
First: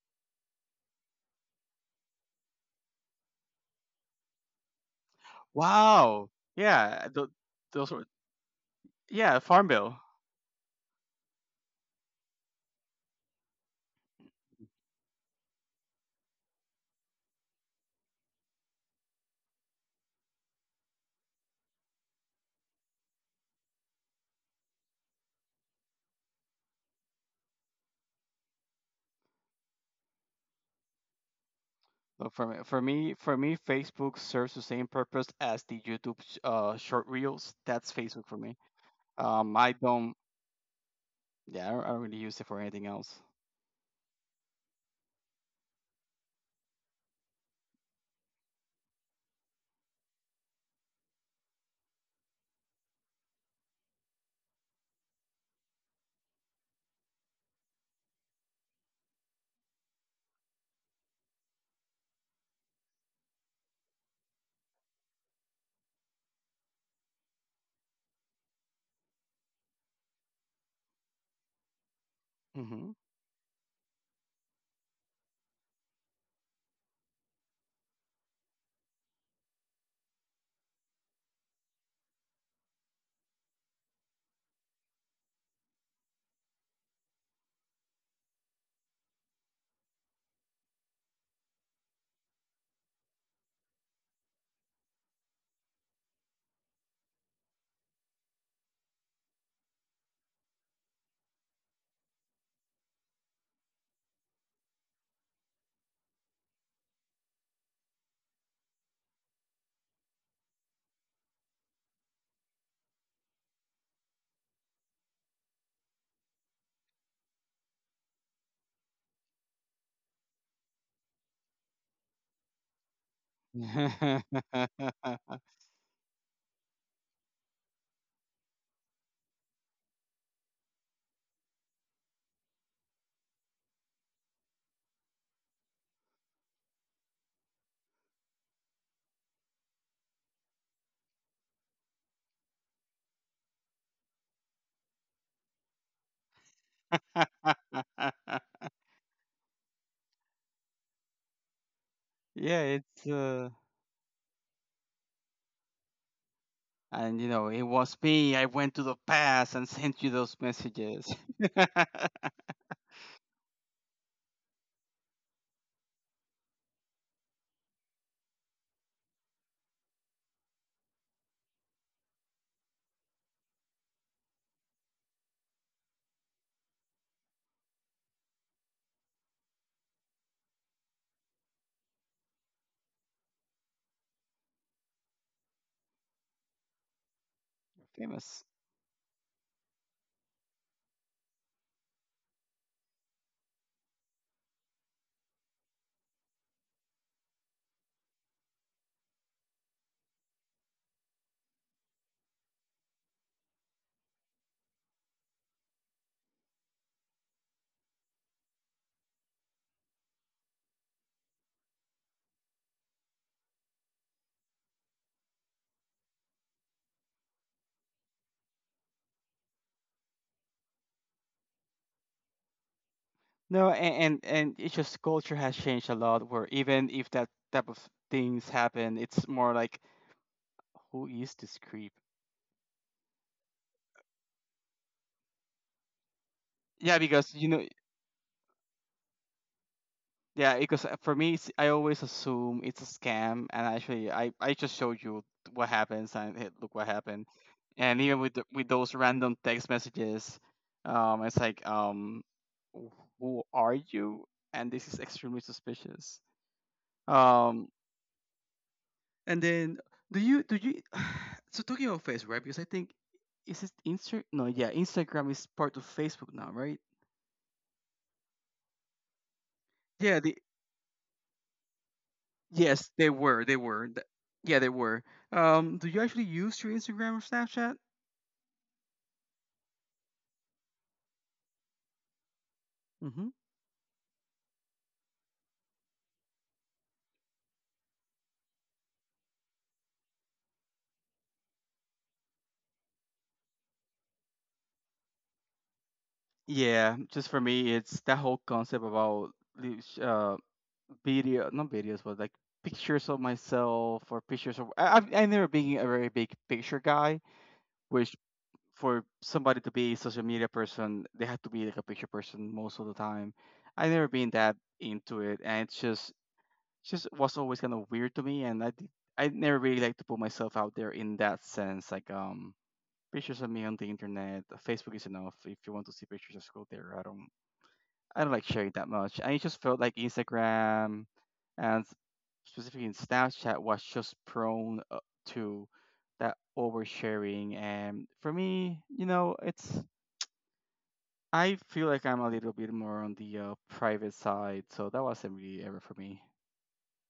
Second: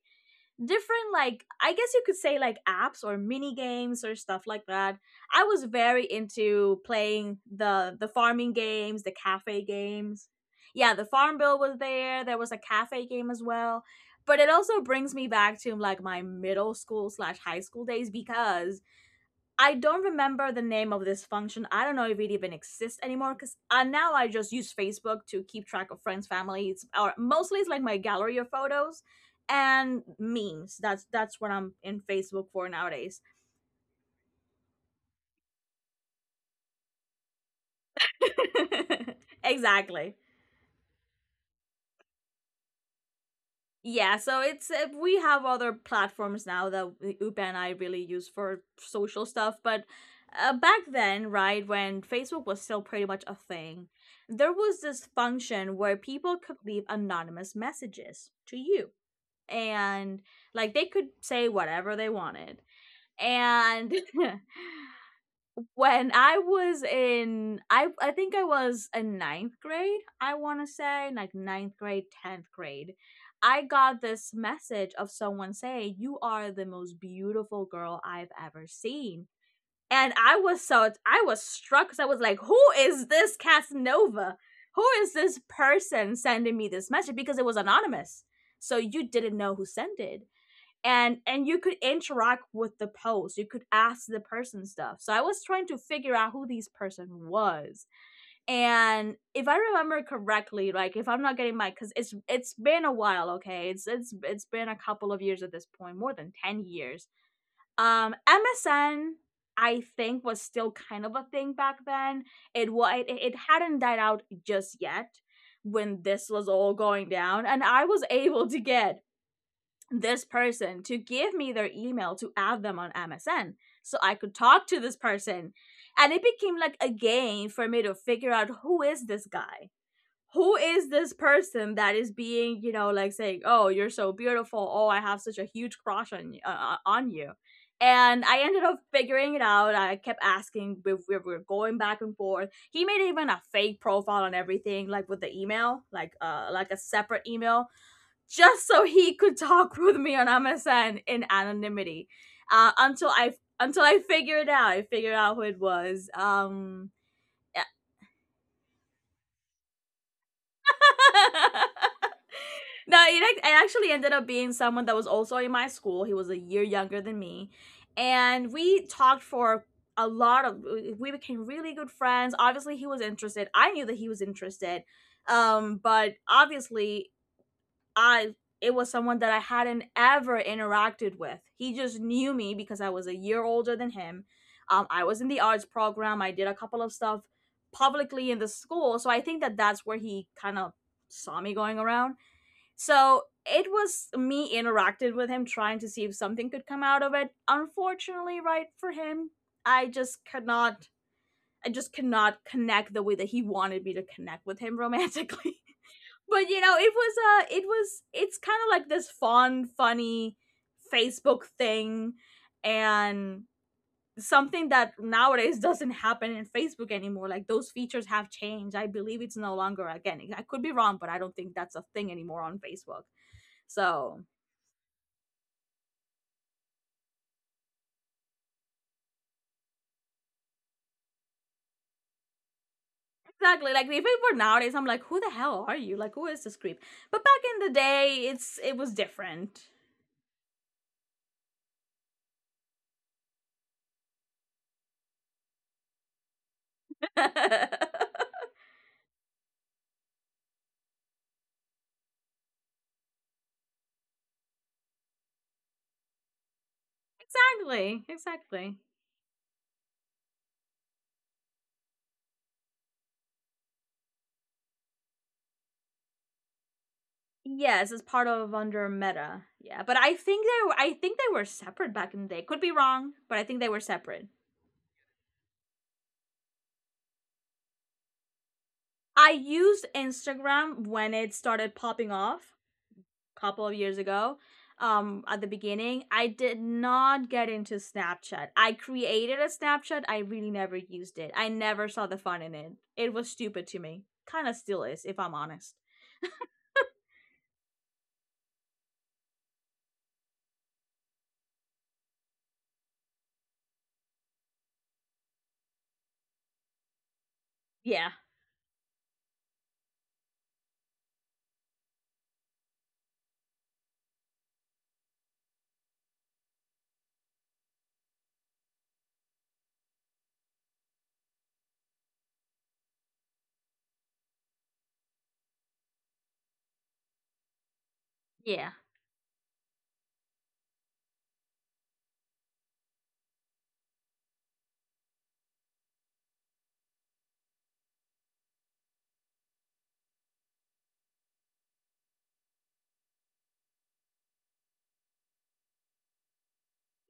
different, like I guess you could say like apps or mini games or stuff like that. I was very
Wow.
into
Yeah.
playing
Those
the
were.
the farming games, the
Yeah,
cafe
Farm Bill.
games. Yeah, the farm bill was there, there was a cafe game as well. But it also brings me back to like my middle school slash high school days, because I don't remember the name of this function. I don't know if it even exists anymore, because now I just use Facebook to keep track of friends, families, or mostly it's like my gallery of photos and memes. That's what I'm in
Look, for
Facebook
me,
for
for me,
nowadays.
for me, Facebook serves the same purpose as the YouTube short reels. That's Facebook for me.
*laughs*
I
Exactly.
don't, yeah, I don't really use it for anything else.
Yeah, so it's we have other platforms now that Upa and I really use for social stuff, but back then, right when Facebook was still pretty much a thing, there was this function where people could leave anonymous messages to you, and like they could say whatever they wanted, and *laughs* when I was in, I think I was in ninth grade. I want to say like ninth grade, tenth grade.
Hmm.
I got this message of someone saying, "You are the most beautiful girl I've ever seen," and I was struck because I was like, "Who is this Casanova? Who is this person sending me this message?" Because it was anonymous, so you didn't know who sent it, and you could interact with the post. You could ask the person stuff, so I was trying to figure out who this person was. And if I remember correctly, like if I'm not getting my, because it's been a while. Okay, it's been a couple of years at this point, more than 10 years. MSN, I think, was still kind of a thing back then. It hadn't died out just yet when this was all going down, and I was able to get this person to give me their email to add them on MSN so I could talk to this
*laughs*
person. And it became like a game for me to figure out, who is this guy? Who is this person that is being, you know, like saying, "Oh, you're so beautiful. Oh, I have such a huge crush on on you." And I ended up figuring it out. I kept asking. We were going back and forth. He made even a fake profile and everything, like with the email, like a separate email just so he could talk *laughs* with me on MSN in anonymity. uh,
Yeah,
until
it's
I until I figured out, I figured out who it was.
and you know,
Yeah.
it was me. I went to the past and *laughs* sent you those messages.
*laughs*
*laughs*
No, it actually ended up being someone that was also in my school. He was a year younger than me, and we talked for a lot of. We became really good friends. Obviously, he was interested. I knew that he was interested, but obviously I it was someone that I hadn't ever interacted with. He just knew me because I was a year older than him. I was in the arts program. I did a couple of stuff publicly in the
Famous.
school, so I think that that's where he kind of saw me going around. So it was me interacted with him, trying to see if something could come out of it. Unfortunately, right for him, I just could not. I just could not connect the way that he wanted me to connect with him romantically. *laughs* But you know, it's kind of like this funny Facebook thing, and something that nowadays doesn't happen in Facebook anymore. Like those features have changed, I believe. It's no longer, again, I could be wrong, but I don't think that's a thing anymore on Facebook.
No,
So
and it's just culture has changed a lot. Where even if that type of things happen, it's more like, who is this creep?
exactly, like if it were nowadays, I'm like, who the hell are you? Like, who is this creep?
Yeah,
But
because
back
you know,
in the day, it was different.
yeah, because for me, it's, I always assume it's a scam, and actually, I just showed you what happens, and hey, look what happened,
*laughs*
and even with those random text messages, it's like "Wh- who are you? And this is extremely suspicious. Um,
Exactly, exactly.
and then do you? *sighs* So talking about Facebook, right? Because I think is it Insta? No, yeah, Instagram is part of Facebook now, right?
Yes, it's part of under Meta. Yeah, but I
Yeah, the
think they were, I think they were separate back in the day. Could be
Yes, they
wrong, but I
were. They
think they were
were.
separate.
Yeah, they were. Do you actually use your Instagram or Snapchat?
I used Instagram when it started popping off
Mm-hmm.
a couple of years ago. At the beginning, I did not get into Snapchat. I created a Snapchat. I really never used it. I never saw the fun in it. It was stupid to me. Kind of still is, if I'm honest.
Yeah, just for me, it's that whole concept about the video, not videos, but like pictures of myself or pictures of. I've never been a very big picture guy,
Yeah,
which for somebody to be a social media person, they have to be like a picture person most of the time. I've never been that into it, and it's just it's just was always kind of weird to me, and I did, I never really like to put myself out there in that sense. Like pictures of me on the internet, Facebook is enough. If you want to see pictures, just go there. I don't like
yeah.
sharing that much. And it just felt like Instagram and specifically in Snapchat was just prone to that oversharing. And for me, you know, it's I feel like I'm a little bit more on the private side, so that wasn't really ever for me.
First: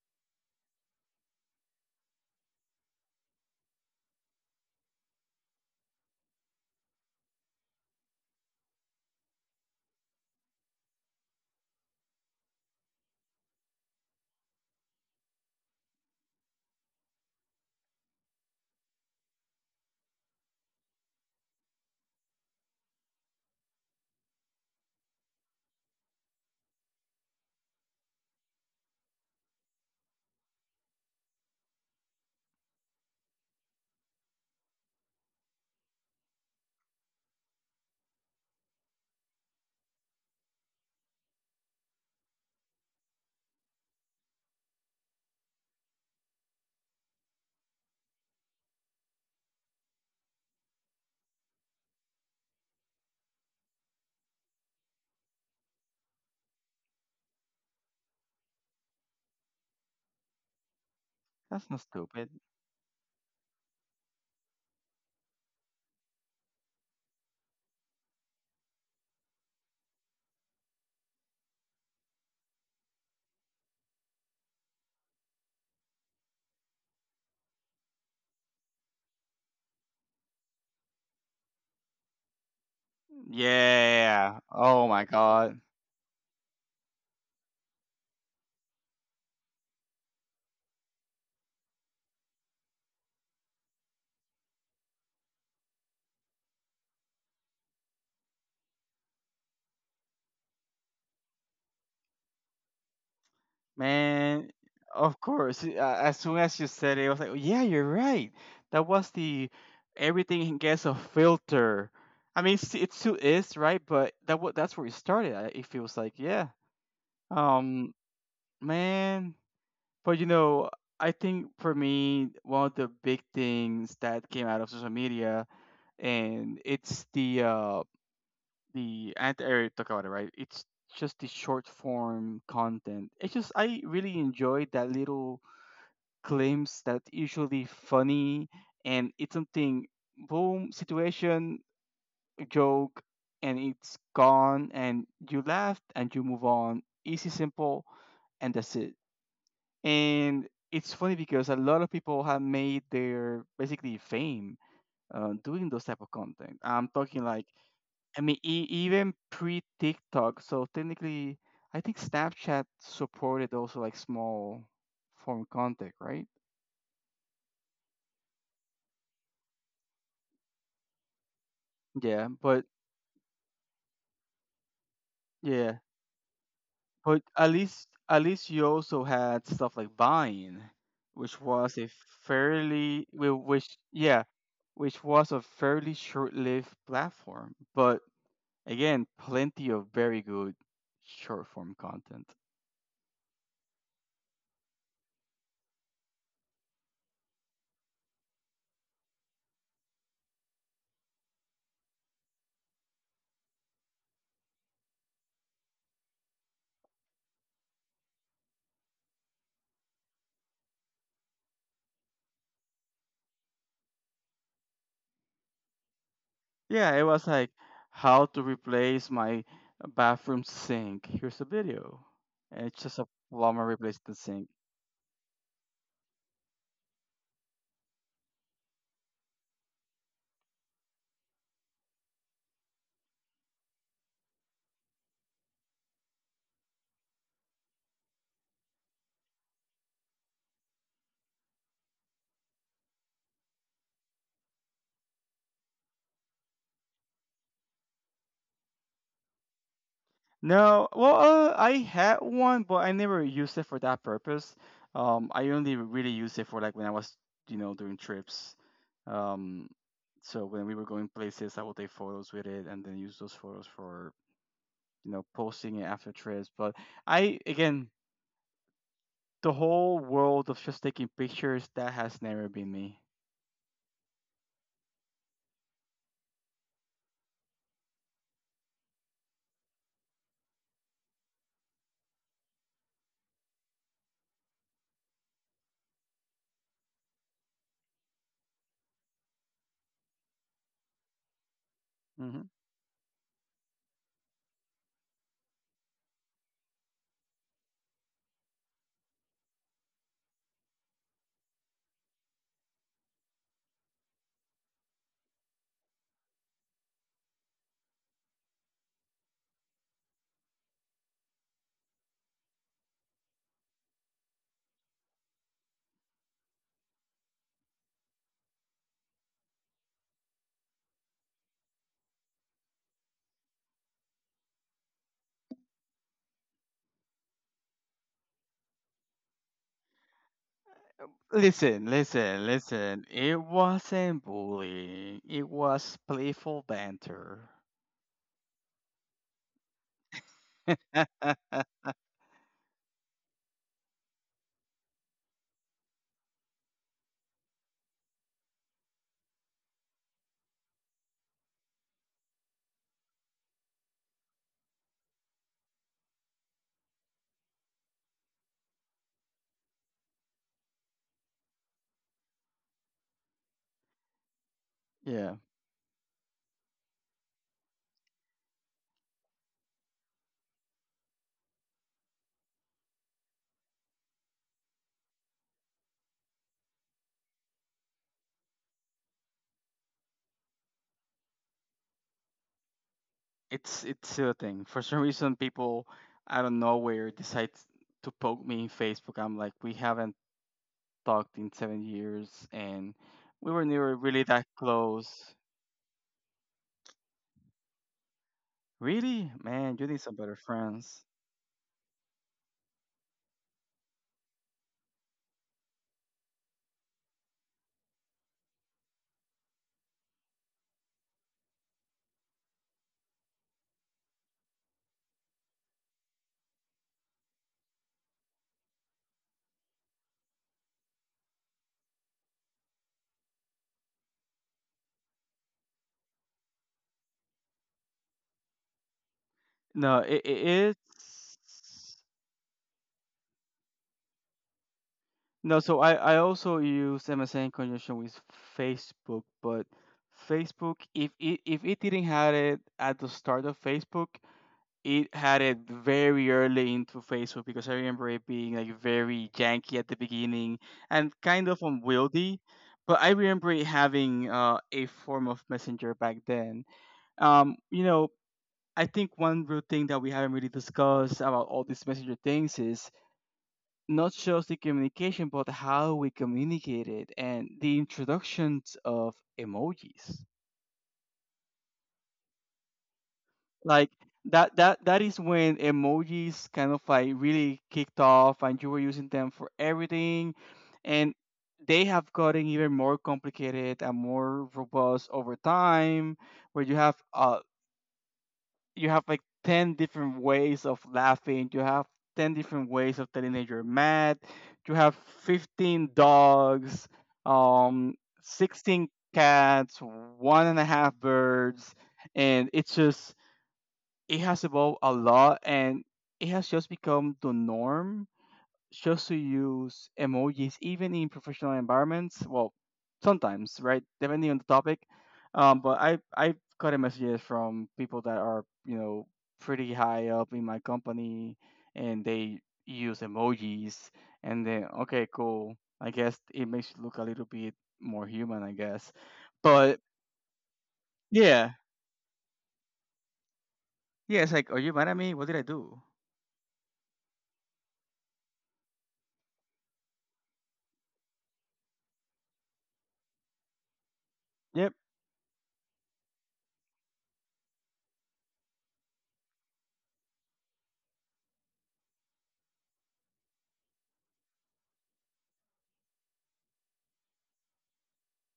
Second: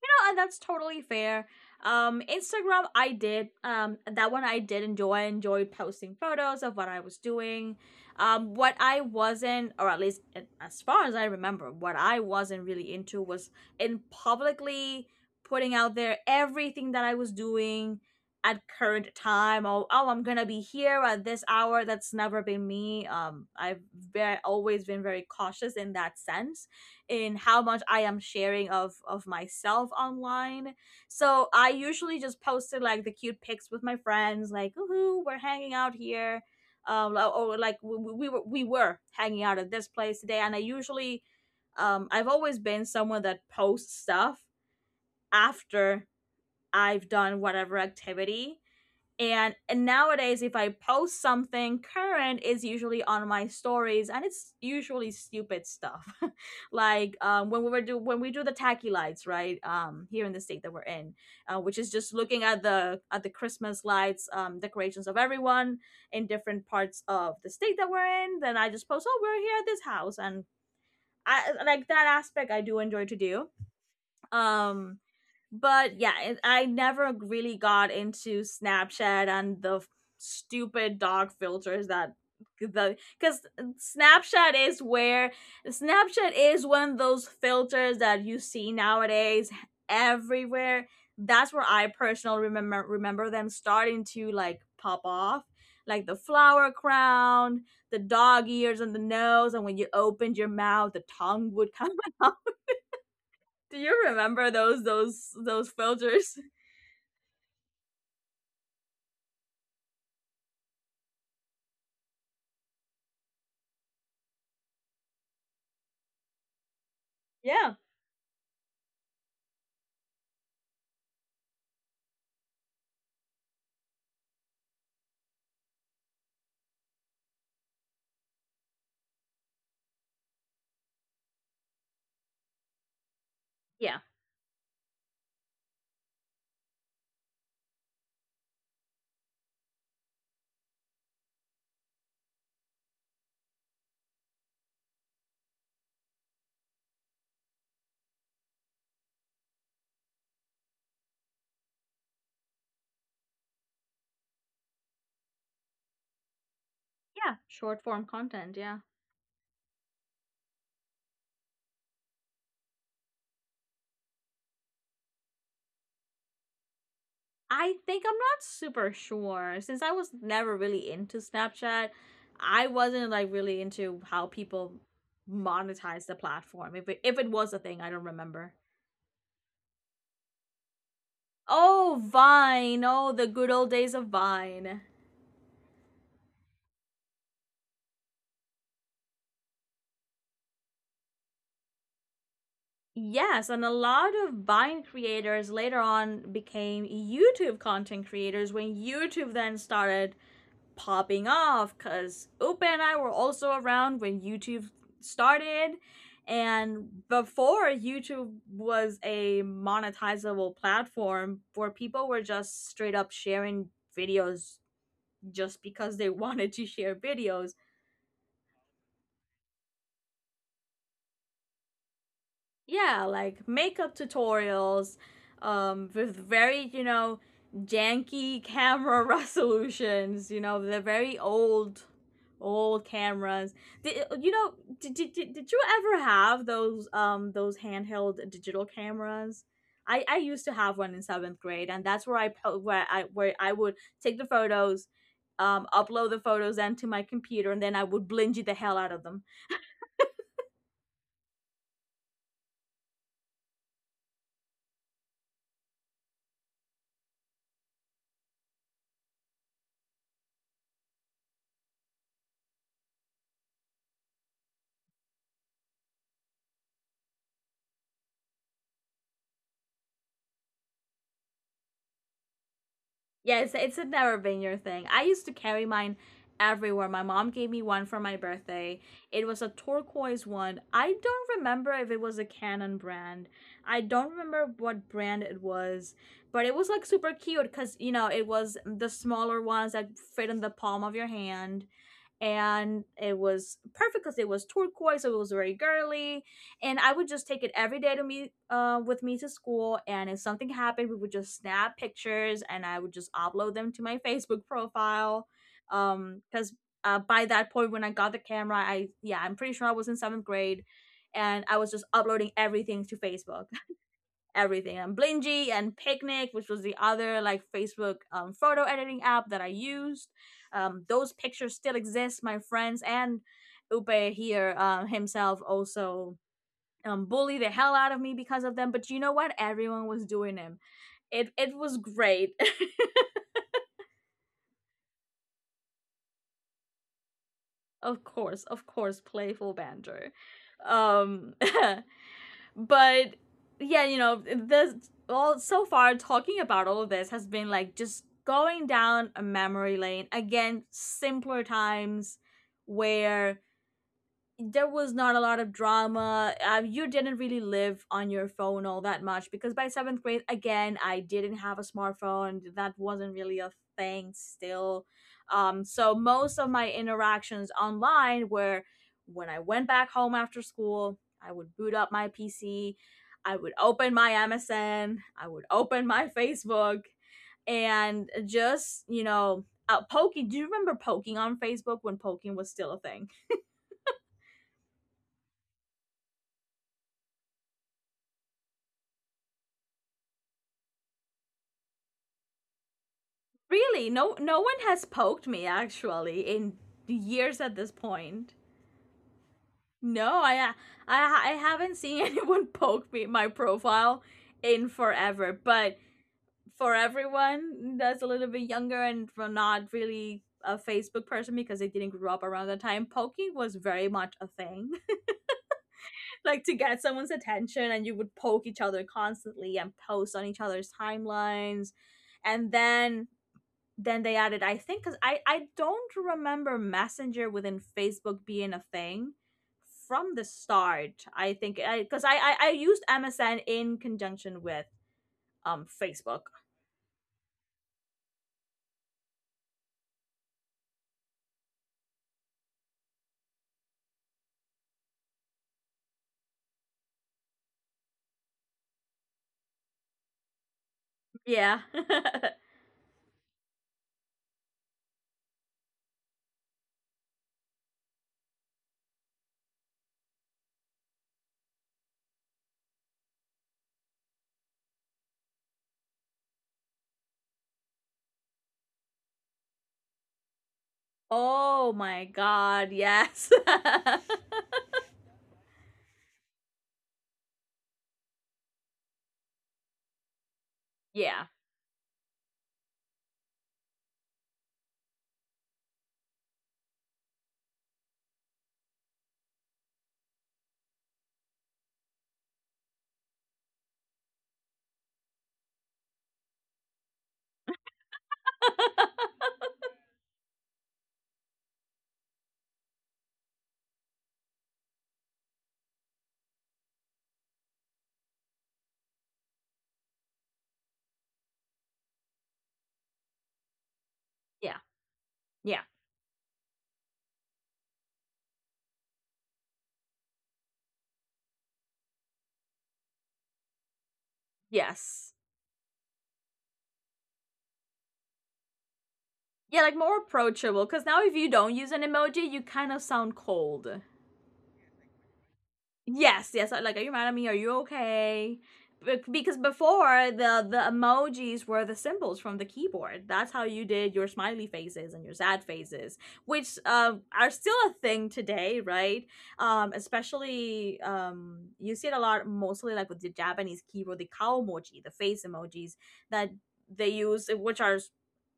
Know, and that's totally fair. Instagram, I did. That one I did enjoy. I enjoyed posting photos of what I was doing. What I wasn't, or at least as far as I remember, what I wasn't really into was in publicly putting out there everything that I was doing at current time. Oh, oh, I'm gonna be here at this hour. That's never been me. I've very, always been very cautious in that sense in how much I am sharing of myself online. So I usually just posted like the cute pics with my friends, like woohoo, we're hanging out here, like we were hanging out at this place today. And I usually, I've always been someone that posts stuff after I've done whatever activity. And nowadays, if I post something current, is usually on my stories, and it's usually stupid stuff, *laughs* like when we were do when we do the tacky lights, right? Here in the state that we're in,
That's
which
not
is just
stupid.
looking at the Christmas lights, decorations of everyone in different parts of the state that we're in. Then I just post, oh, we're here at this house, and I like that aspect. I do enjoy to do um. But yeah, I never really got into Snapchat and the stupid dog filters that the because
Yeah.
snapchat is
Oh my
where
God,
Snapchat is one of those filters that you see nowadays everywhere. That's where I personally remember them starting to like pop off, like the flower crown, the dog ears and the nose, and when you opened your mouth the tongue would come. *laughs* Do you
man.
remember those
Of
those
course.
those
As soon
filters?
as you said it, I was like, yeah, you're right. That was the everything gets a filter. I mean, it still is, right? But that what that's where it started. It feels like, yeah.
Yeah.
Um, man. But you know, I think for me, one of the big things that came out of social media, and it's the anti-air Dakota, right? It's just the short form content. It's just I
Yeah.
really enjoyed that little claims that usually funny and it's something boom situation joke and it's gone and you laughed and you move on. Easy, simple, and that's it. And it's funny because a lot of people have made their basically fame doing those type of content. I'm talking
Yeah.
like
Short form
I mean,
content. Yeah.
even pre TikTok. So technically, I think Snapchat supported also like small form content, right?
I think I'm not super sure since I was never really into Snapchat.
Yeah, but
I wasn't like really into how people
yeah,
monetize the platform. If
but
it
at
was a thing,
least
I don't
at least
remember.
you also had stuff like Vine, which was a
Oh, Vine.
fairly
Oh, the good old
which
days of
yeah,
Vine.
which was a fairly short-lived platform, but again, plenty of very good short form content.
Yes, and a lot of Vine creators later on became YouTube content creators when YouTube then started popping off because Upa and I were also around when YouTube started. And before YouTube was a monetizable platform where people were just straight up sharing videos just because they *laughs* wanted to share
Yeah, it was
videos,
like how to replace my bathroom sink. Here's a video. And it's just
yeah,
a
like
plumber
makeup
replaced the sink.
tutorials, um, with very, you know, janky camera *laughs* resolutions. You know, they're very old old cameras. Did, you know, did you ever have those handheld digital cameras? I used to have one in seventh grade, and that's where where I where I would take the photos, um, upload the photos then to my computer, and then I would blingy the hell out of them.
No, well, I had one, but I never used it for that purpose. I only really used it for like when I was, you know, doing trips. Um, so when we were going places, I would take photos with it and then use those photos for, you know, posting it after trips. But I, again, the whole world of just taking pictures, that has never been me.
Yeah, it's never been your thing. I used to carry mine everywhere. My mom gave me one for my birthday. It was a turquoise one. I don't remember if it was a Canon brand. I don't remember what brand it was, but it was like super cute because you know it was the smaller ones that fit in the palm of your hand.
Hmm.
And it was perfect because it was turquoise, so it was very girly. And I would just take it every day to me, with me to school. And if something happened, we would just snap pictures, and I would just upload them to my Facebook profile. Because by that point, when I got the camera, I yeah, I'm pretty sure I was in seventh grade, and I was just uploading everything to Facebook, everything, and Blingy and Picnic, which was the other like Facebook, photo editing app that I used. Those pictures still exist, my friends, and Upe here, himself also, bully the hell out of me because of them. But you know what? Everyone was doing him. It was
Listen,
great.
listen,
*laughs*
listen. It wasn't bullying. It was playful banter.
Of course, of course, playful banter. Um,
*laughs*
*laughs* but yeah, you know, this all so far talking about all of this has been like just going down a memory lane again, simpler times where there was not a lot of drama. You didn't really live on your phone all that much because by seventh grade, again, I didn't have a smartphone. That wasn't really a thing still.
Yeah,
So most of my interactions online were when I went back home after school, I would boot up my PC, I would open my MSN, I would open my Facebook, and just, you know, poking. Do you remember poking on Facebook when poking was still a thing?
it's a thing. For some reason, people out of nowhere decide to poke me in Facebook. I'm like, we haven't talked in 7 years, and we were
Really,
never really
no
that
one has poked
close.
me actually in years at this point.
Really, man, you need
No,
some better friends.
I haven't seen *laughs* anyone poke me my profile in forever. But for everyone that's a little bit younger and for not really a Facebook person because they didn't grow up around that time, poking was very much a thing. *laughs* Like to get someone's attention, and you would poke each other constantly and post on each other's timelines. And then they added, I think, because I don't remember Messenger within Facebook being a thing
No,
from
it,
the
it is.
start. I think I because I used MSN in conjunction with
No, so I
Facebook.
also use MSN in conjunction with Facebook, but Facebook, if it didn't had it at the start of Facebook, it had it very early into Facebook because I remember it being like very janky at the beginning and kind of
Yeah.
unwieldy. But I remember it having a form of messenger back then. You know, I think one real thing that we haven't really discussed about all these messenger things is not just the communication, but how we communicated and the introductions of emojis.
*laughs* Oh my god, yes. *laughs*
Like that is when emojis kind of like really kicked off and you were using them for everything, and
Yeah,
they have gotten even more complicated and more robust over time where you have like 10 different ways of laughing, you have 10 different ways of telling that you're mad, you have 15 dogs, um 16 cats, one and a half birds, and it's just it has evolved a lot and it has just become the norm shows to use emojis even in professional environments. Well, sometimes, right? Depending on the
yeah,
topic.
yeah,
But I I've gotten messages from people that are you know pretty high up in my company, and they use emojis, and then okay,
yes,
cool. I guess it makes you look a little bit more human, I guess.
yeah, like
But
more approachable, because now if you
yeah,
don't use an emoji you kind of sound cold.
yeah, it's like, are you mad at me? What did I do?
Yes, yes. Like, are you mad at me? Are you okay? Because before, the emojis were the symbols from the keyboard. That's how you did your smiley
Yep.
faces and your sad faces, which are still a thing today, right? Especially, you see it a lot, mostly like with the Japanese keyboard, the cow emoji, the face emojis that they use, which are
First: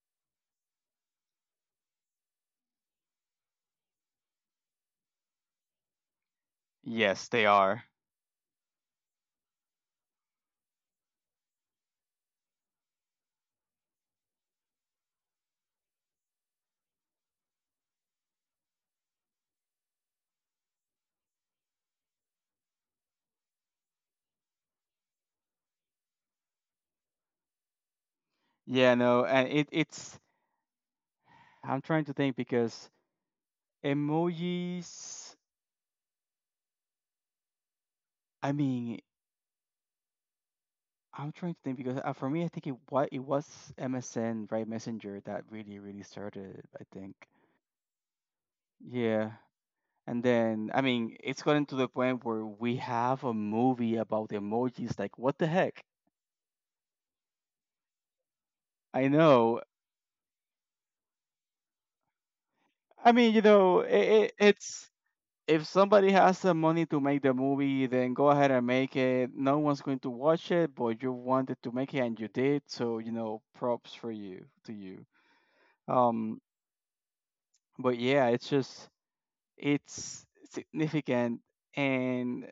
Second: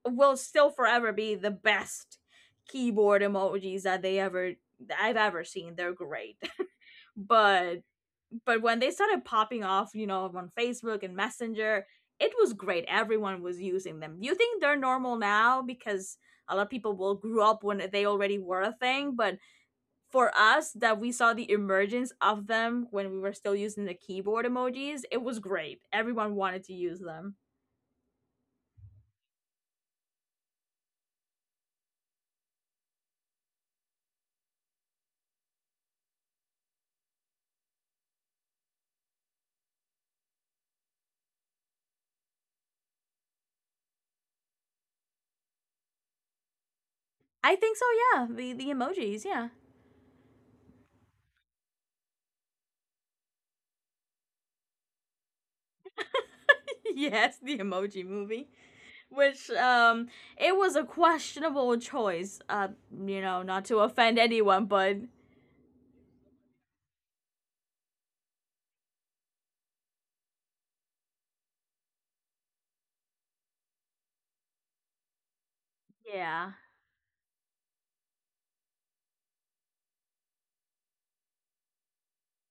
will still forever be the best keyboard emojis that they ever that I've ever seen. They're great. *laughs*
Yes, they
but
are.
but when they started popping off, you know, on Facebook and Messenger, it was great. Everyone was using them. You think they're normal now because a lot of people will grew up when they already were a thing, but for us that we saw the emergence of them when we were still using the keyboard emojis, it was great. Everyone wanted to use them.
Yeah, no, and it it's I'm trying to think because emojis. I mean, I'm trying to think because for me, I think it what it was MSN, right? Messenger that really, really started it, I think.
I think so, yeah. The emojis,
Yeah.
yeah.
And then, I mean, it's gotten to the point where we have a movie about emojis. Like, what the heck?
*laughs* Yes, the Emoji Movie,
I
which,
know.
um, it was a questionable choice.
I
You
mean, you
know, not
know,
to offend
it,
anyone,
it's
but
if somebody has the money to make the movie, then go ahead and make it. No one's going to watch it, but you wanted to make it and you did. So, you know, props for you to you. Um,
yeah.
but yeah, it's just it's significant, and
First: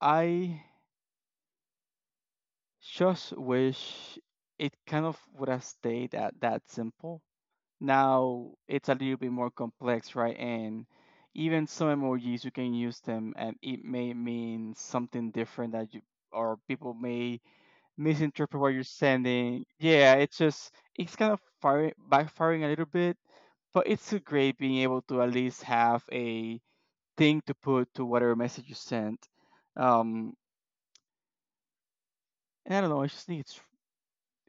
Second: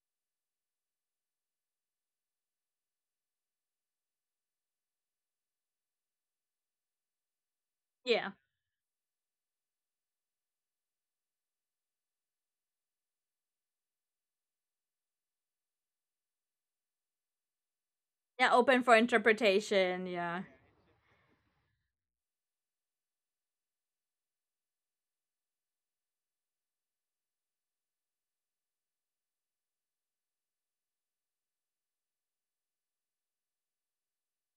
I just wish it kind of would have stayed at that simple.
Yeah.
Now it's a little bit more complex, right? And even some emojis you can use them, and it may mean something different that you or people may
Yeah,
misinterpret what
open
you're
for
sending.
interpretation.
Yeah, it's
Yeah.
just it's kind of firing, backfiring a little bit, but it's still great being able to at least have a thing to put to whatever message you sent. Um, and I don't know. I just think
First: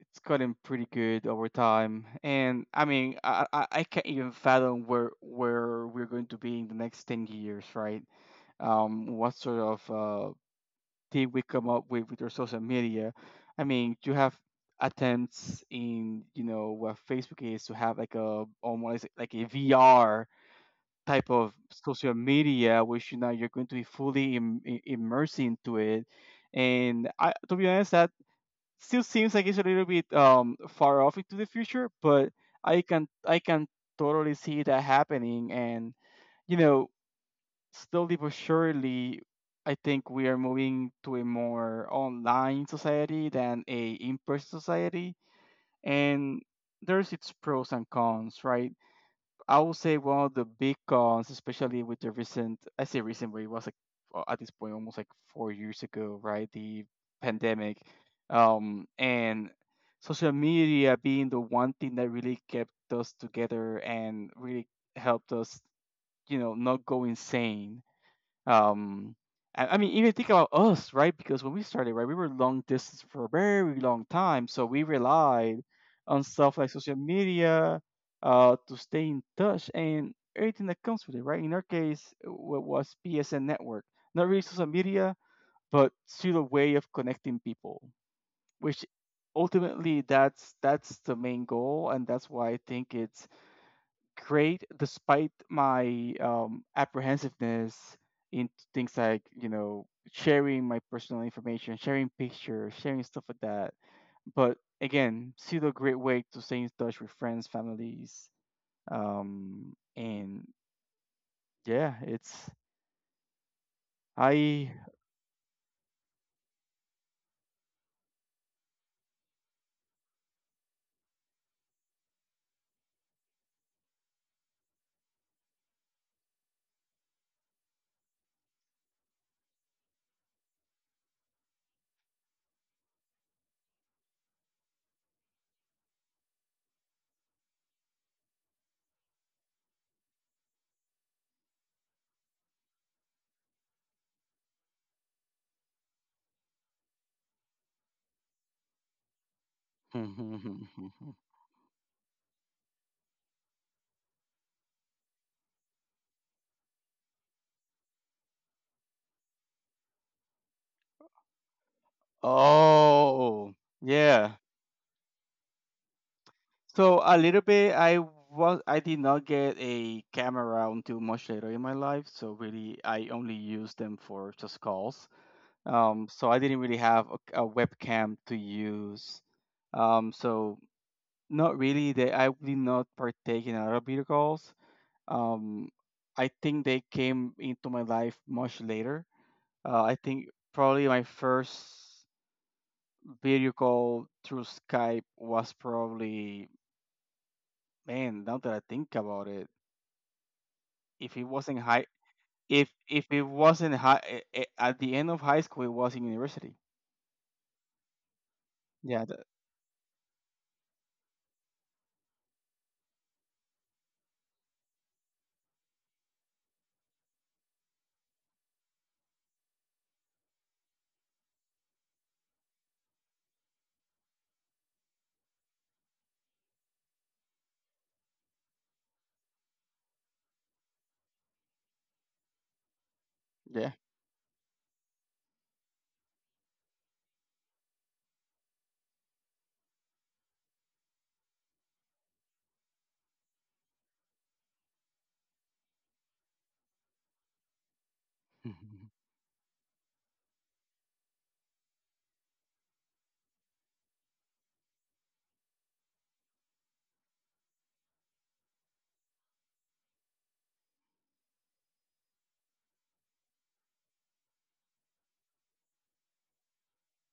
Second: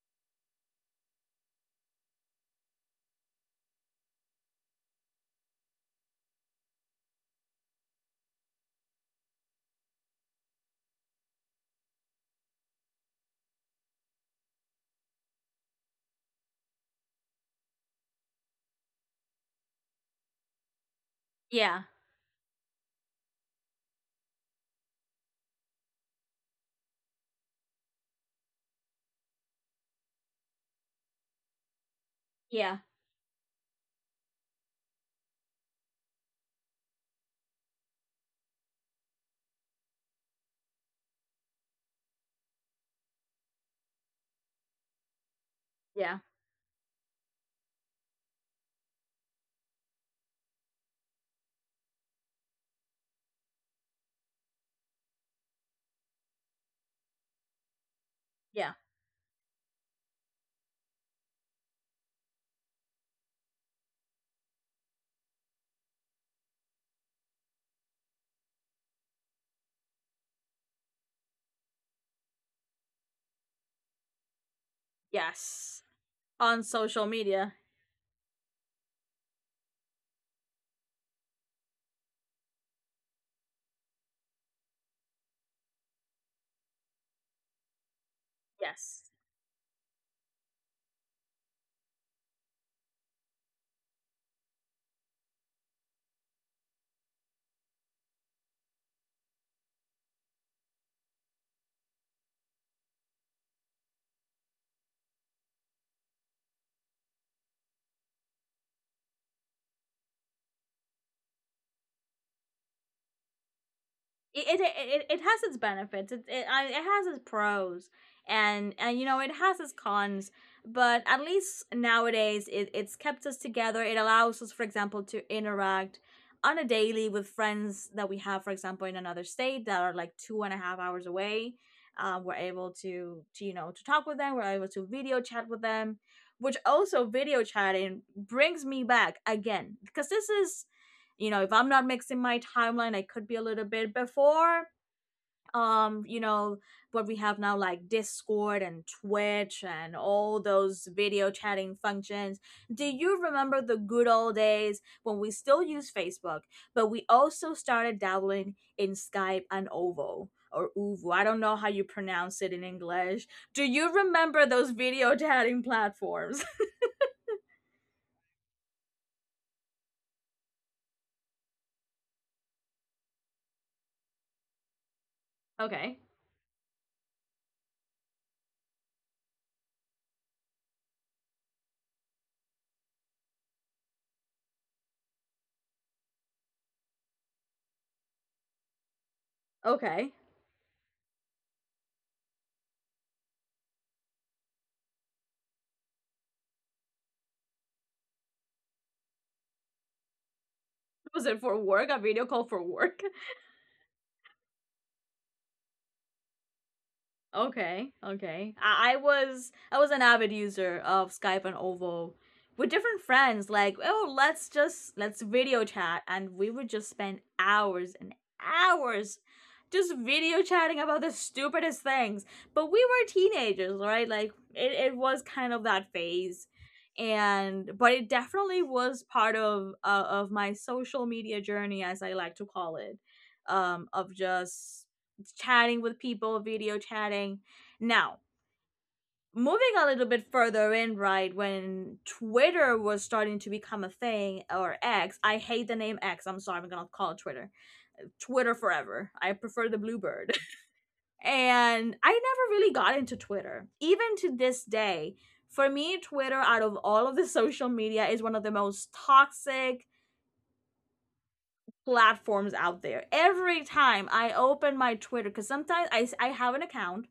it's gotten pretty good over time. And I mean, I can't even fathom where we're going to be in the next 10 years, right? What sort of thing we come up with our social media? I mean, you have attempts in you know what Facebook is to have like a almost like a VR type of
Yeah.
social media, which you know you're going to be fully immersed into it, and I, to be honest, that still seems like it's a little bit far off into the future, but i
Yeah.
can i can totally see that happening, and you know slowly but surely I think we are moving to a more online society than a in-person society,
Yeah.
and there's its pros and cons, right? I would say one of the big cons, especially with the recent, I say recent, but it was like at this point almost like 4 years ago, right? The pandemic,
Yeah.
and social media being the one thing that really kept us together and really helped us, you know, not go insane um, I mean, even think about us, right? Because when we started, right, we were long distance for a very long time, so we relied
Yes.
on stuff like
On
social
social media.
media to stay in touch and everything that comes with it, right? In our case, what was PSN network, not really social media, but still a way of connecting people, which
Yes.
ultimately that's the main goal, and that's why I think it's great despite my apprehensiveness in things like sharing my personal information, sharing pictures, sharing stuff like that. But again, still a great way to stay in touch with friends, families. And yeah it's
it it,
I
it, it has its benefits. It has its pros, and you know it has its cons. But at least nowadays, it's kept us together. It allows us, for example, to interact on a daily with friends that we have, for example, in another state that are like 2.5 hours away. We're able to you know to talk with them. We're able to video chat with them, which also video chatting brings me back again because this is, you know, if I'm not mixing my timeline, I could be a little bit before. Um, you know, what we have now, like Discord and Twitch and all
*laughs*
those video chatting functions. Do you remember the good old days when we still use Facebook, but we also started dabbling in Skype and Ovo, or Uvu? I don't know how you pronounce it in English.
Oh,
Do you
yeah.
remember those video chatting platforms?
So a little bit. I did not get a camera until much later in my life. So really, I only used them for just calls.
*laughs*
Um,
Okay.
so I didn't really have a webcam to use. Um, so Not really. They I did not partake in a lot of video calls. Um, I think they came into my life much later. I
Okay.
think probably my first video call through Skype was probably, man, now that I think about it, if it
Was it
wasn't
for
high,
work? A video call for
if
work?
if it wasn't high, at the end of high school, it was in university.
Okay, okay.
Yeah, the,
I was an avid user of Skype and Ovo with different friends. Like, oh, let's just let's video chat, and we would just spend hours and hours just video chatting about the stupidest things. But we were teenagers, right? Like, it was kind of that phase, and but it definitely was part of my social media journey, as I like to call it,
yeah,
of just chatting with people, video chatting. Now, moving a little bit further in, right, when Twitter was starting to become a thing, or X, I hate the name X, I'm sorry, I'm gonna call it Twitter. Twitter
*laughs*
forever. I prefer the bluebird. *laughs* And I never really got into Twitter. Even to this day, for me, Twitter, out of all of the *laughs* social media, is one of the most toxic platforms out there. Every time I open my Twitter, because sometimes I have an account,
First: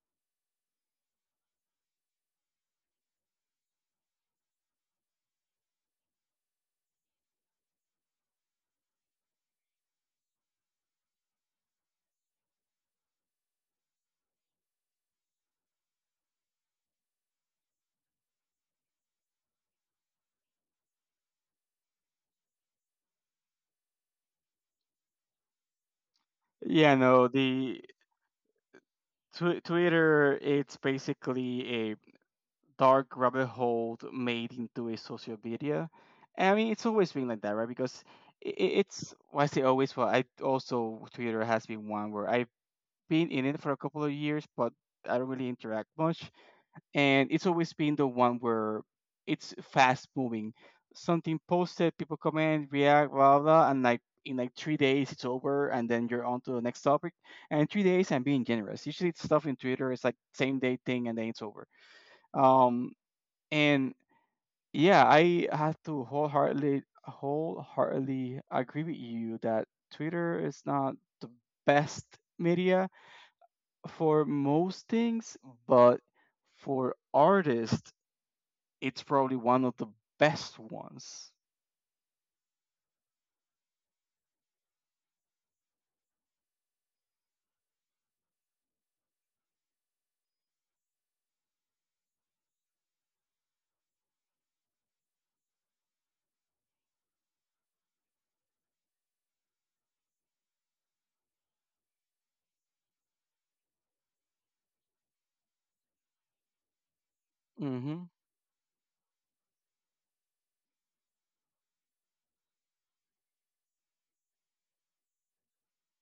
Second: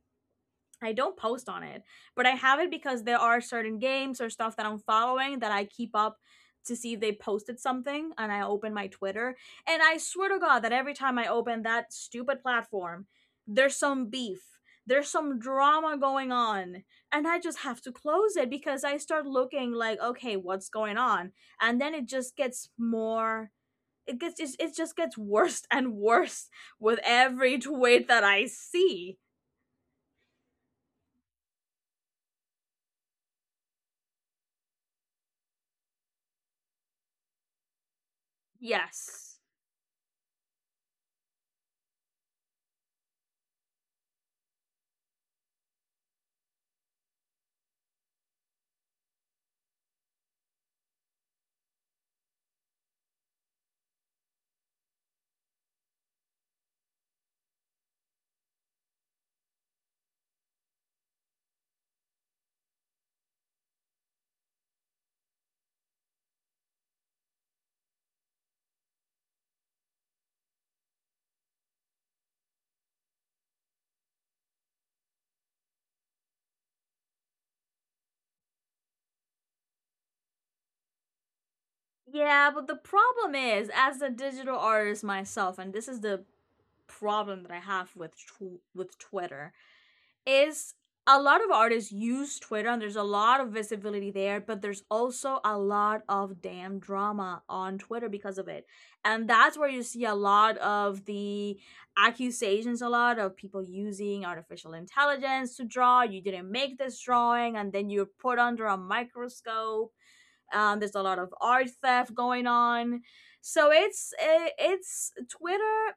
I don't post on it, but I have it because there are certain games or stuff that I'm following that I keep up to see if they posted something and I open my Twitter. And I swear to God that every time I open that stupid platform, there's some beef, there's some drama going on. And I just have to close it because I start looking like, okay, what's going on? And then it just gets more. It it just gets *laughs* worse and worse
yeah.
with
No,
every
the
tweet that I see.
Twitter. It's basically a dark rabbit hole made into a social media. I mean, it's always been like that, right? Because i i- it's,
Yes.
well, I say always, but I also, Twitter has been one where I've been in it for a couple of years, but I don't really interact much. And it's always been the one where it's fast moving. Something posted, people comment, react, blah blah, blah, and like in like 3 days it's over, and then you're on to the next topic. And 3 days, I'm being generous. Usually, it's stuff in Twitter. It's like same day thing, and then it's over. Um, and Yeah, I have to wholeheartedly agree with you that Twitter is not the best media for most things, but for artists it's probably one of the best ones.
Yeah, but the problem is, as a digital artist myself, and this is the problem that I have with with Twitter, is a lot of artists use Twitter and there's a lot of visibility there, but there's also a lot of damn drama on Twitter because of it. And that's where you see a lot of the accusations, a lot of people using artificial intelligence to draw. You didn't make this drawing, and then
Mm-hmm.
you're put under a microscope. Um, there's a lot of art theft going on. So it's Twitter.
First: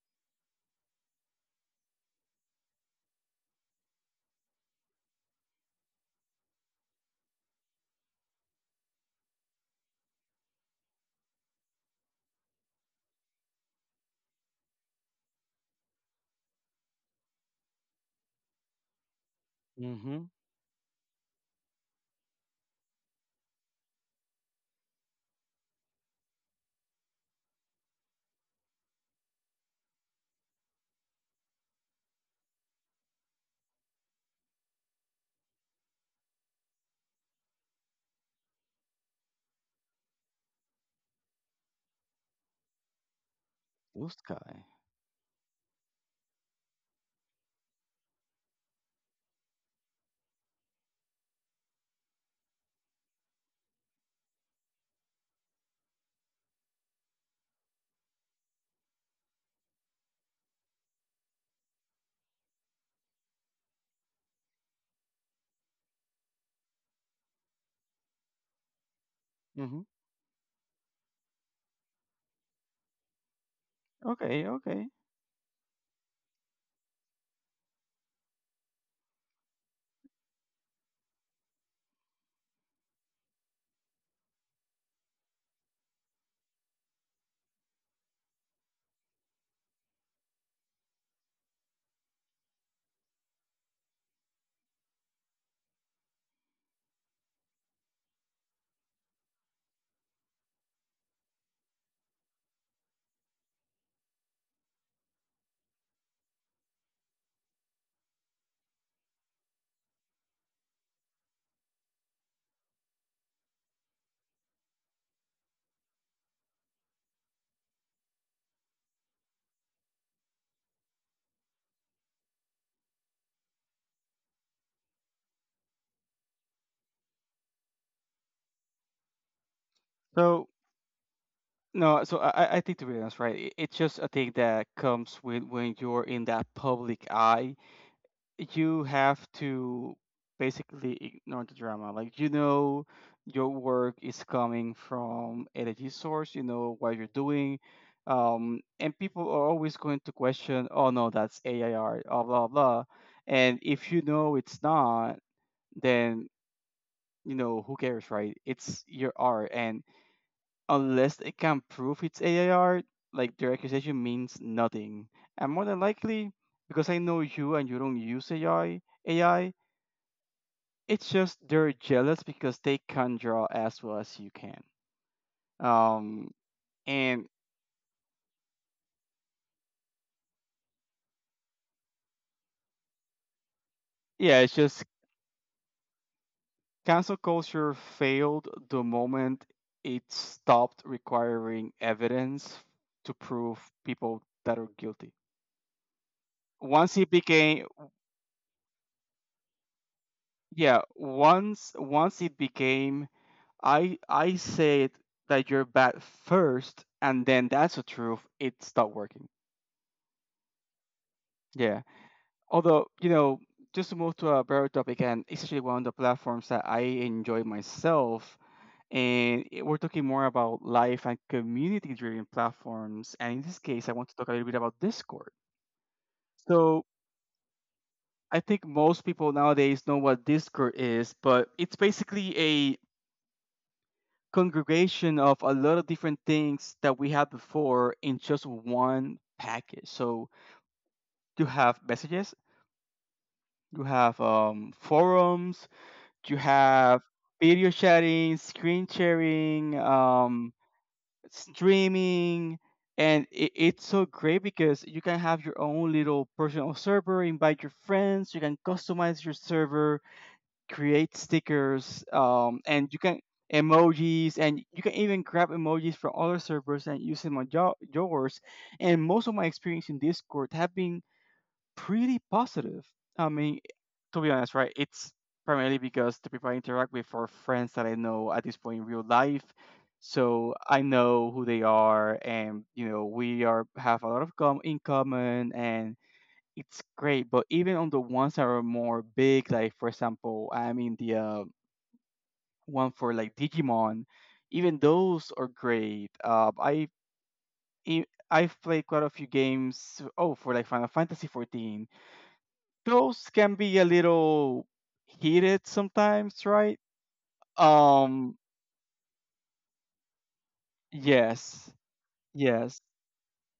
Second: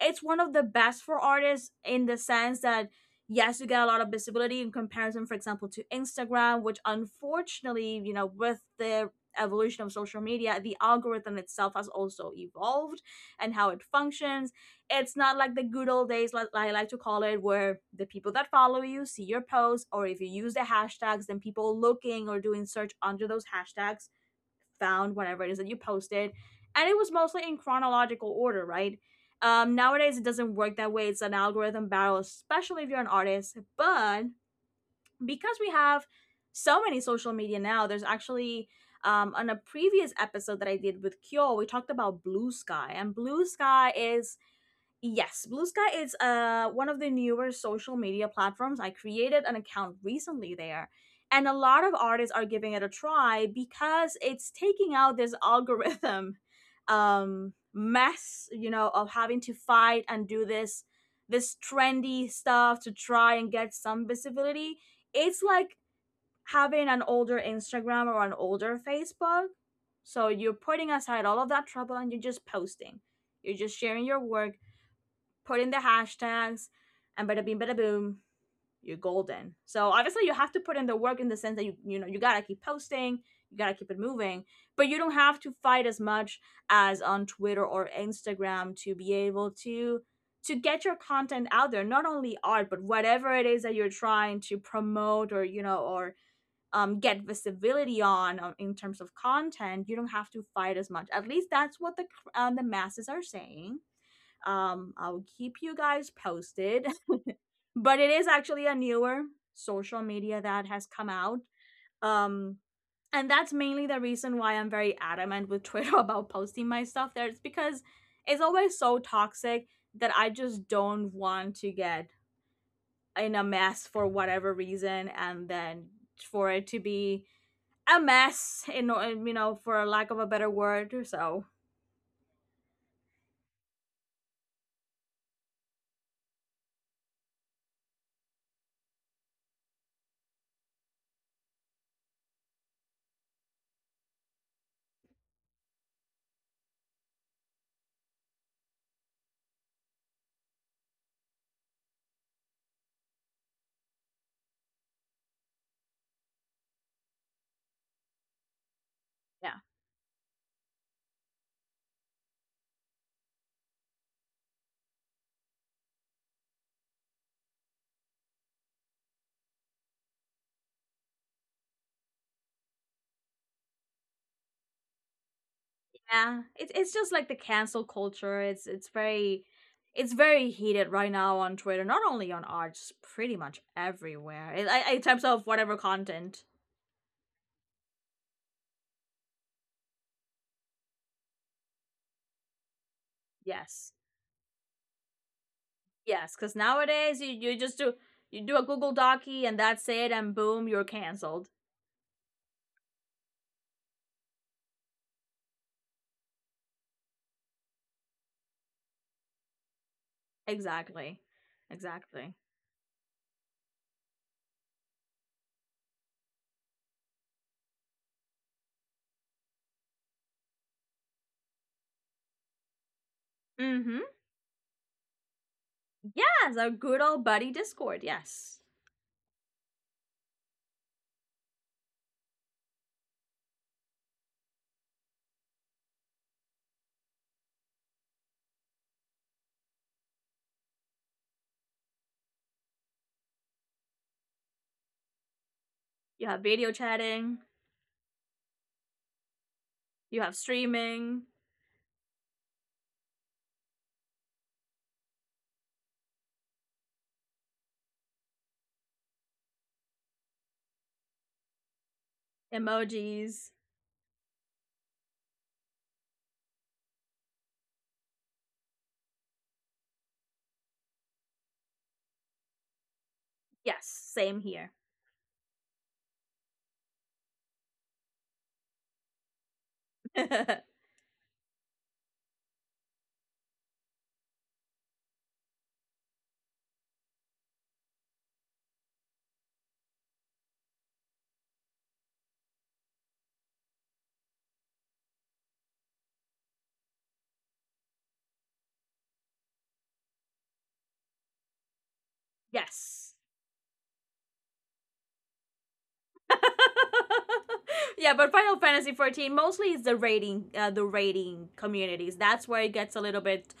It's one of the best for artists in the sense that yes, you get a lot of visibility in comparison, for example, to Instagram, which unfortunately, you know, with the evolution of social media, the algorithm itself has also evolved and how it functions. It's not like the good old days, like I like to call it, where the people that follow you see your posts, or if
Mm-hmm.
you use the hashtags, then people looking or doing search under those hashtags found whenever it is that you posted, and it was mostly in chronological order, right? Nowadays, it doesn't work that way. It's an algorithm battle, especially if you're an artist. But because we have so many social media now, there's actually, on a previous episode that I did with Kyo, we talked about Blue Sky, and Blue Sky
Blue
is
Sky.
Yes, Blue Sky is, uh, one of the newer social media platforms. I created an account recently there, and a lot of artists are giving it a try because it's taking out this *laughs* algorithm, um, mess, you know, of having to fight and do this this trendy stuff to try and get some visibility. It's like having an older Instagram or an older Facebook.
Mm-hmm.
So you're putting aside all of that trouble and you're just posting. You're just sharing your
Okay.
work,
Okay.
put in the hashtags, and bada bing, bada boom, you're golden. So obviously, you have to put in the work in the sense that you know you gotta keep posting, you gotta keep it moving, but you don't have to fight as much as on Twitter or Instagram to be able to get your content out there, not only art but whatever it is that you're trying to promote or you know or, get visibility on, in terms of content you don't have to fight as much, at least that's what the, the masses are saying. Um, I'll keep you guys posted. *laughs* But it is actually a newer social media that has come out. Um, and that's mainly the reason why I'm very adamant with Twitter *laughs* about posting my stuff there. It's because it's always so toxic that I just don't want to get in a mess for whatever reason and then for it to be a mess in you know for lack of a
So
better word, so
no, so I I think, to be honest, right? It's just a thing that comes with when you're in that public eye. You have to basically ignore the drama. Like, you know, your work is coming from a legit source, you know what you're doing. And people are always going to question, oh no, that's AIR, blah blah blah. And if you know it's not, then, you know, who cares, right? It's your art,
yeah.
and unless they can prove it's AIR, like, their accusation means nothing. And more than likely, because I know you and you don't use AI, it's just they're jealous because they can draw as well as you can. Um,
Yeah, it's just like
and
the cancel culture. It's very heated right now on Twitter, not only on ours, pretty much
Yeah,
everywhere.
it's just
In terms of whatever content.
cancel culture failed the moment it stopped requiring evidence to prove
Yes,
people that are guilty.
yes, because
Once it
nowadays you
became,
just do you do a Google Docy and that's it, and boom,
yeah,
you're canceled.
once it became, I said that you're bad first, and then that's the truth. It stopped working.
Exactly,
Yeah.
exactly.
Although, you know, just to move to a better topic, and essentially one of the platforms that I enjoy myself. We're talking more about life and community driven platforms. And in this case, I
Mm-hmm.
want to talk a little bit about Discord.
Yes, our
So
good old buddy Discord.
I
Yes,
think most people nowadays know what Discord is, but it's basically a congregation of a lot of different things that we had before in just one package. So you have messages, you have forums,
you
you
have video
have
chatting,
video sharing, screen sharing,
you have streaming,
streaming, and it's so great because you can have your own little personal server, invite your friends, you can customize your server, create stickers, and you can
emojis.
emojis, and you can even grab emojis from other servers and use them on yours. And most of my experience in Discord have been pretty positive. I mean,
Yes,
to be
same
honest,
here.
right, it's primarily because the people I interact with are friends that I know at this point in real life. So
*laughs*
I know who they are, and, you know, we are have a lot of in common, and it's great. But even on the ones that are more big, like for example, I'm in the one for like Digimon. Even those are great. I- I've played quite a few games. Oh, for like Final Fantasy 14,
Yes.
those can be a little heated sometimes, right?
*laughs* Yeah, but
Um,
Final Fantasy 14 mostly is the rating, the rating
yes,
communities. That's where it
yes,
gets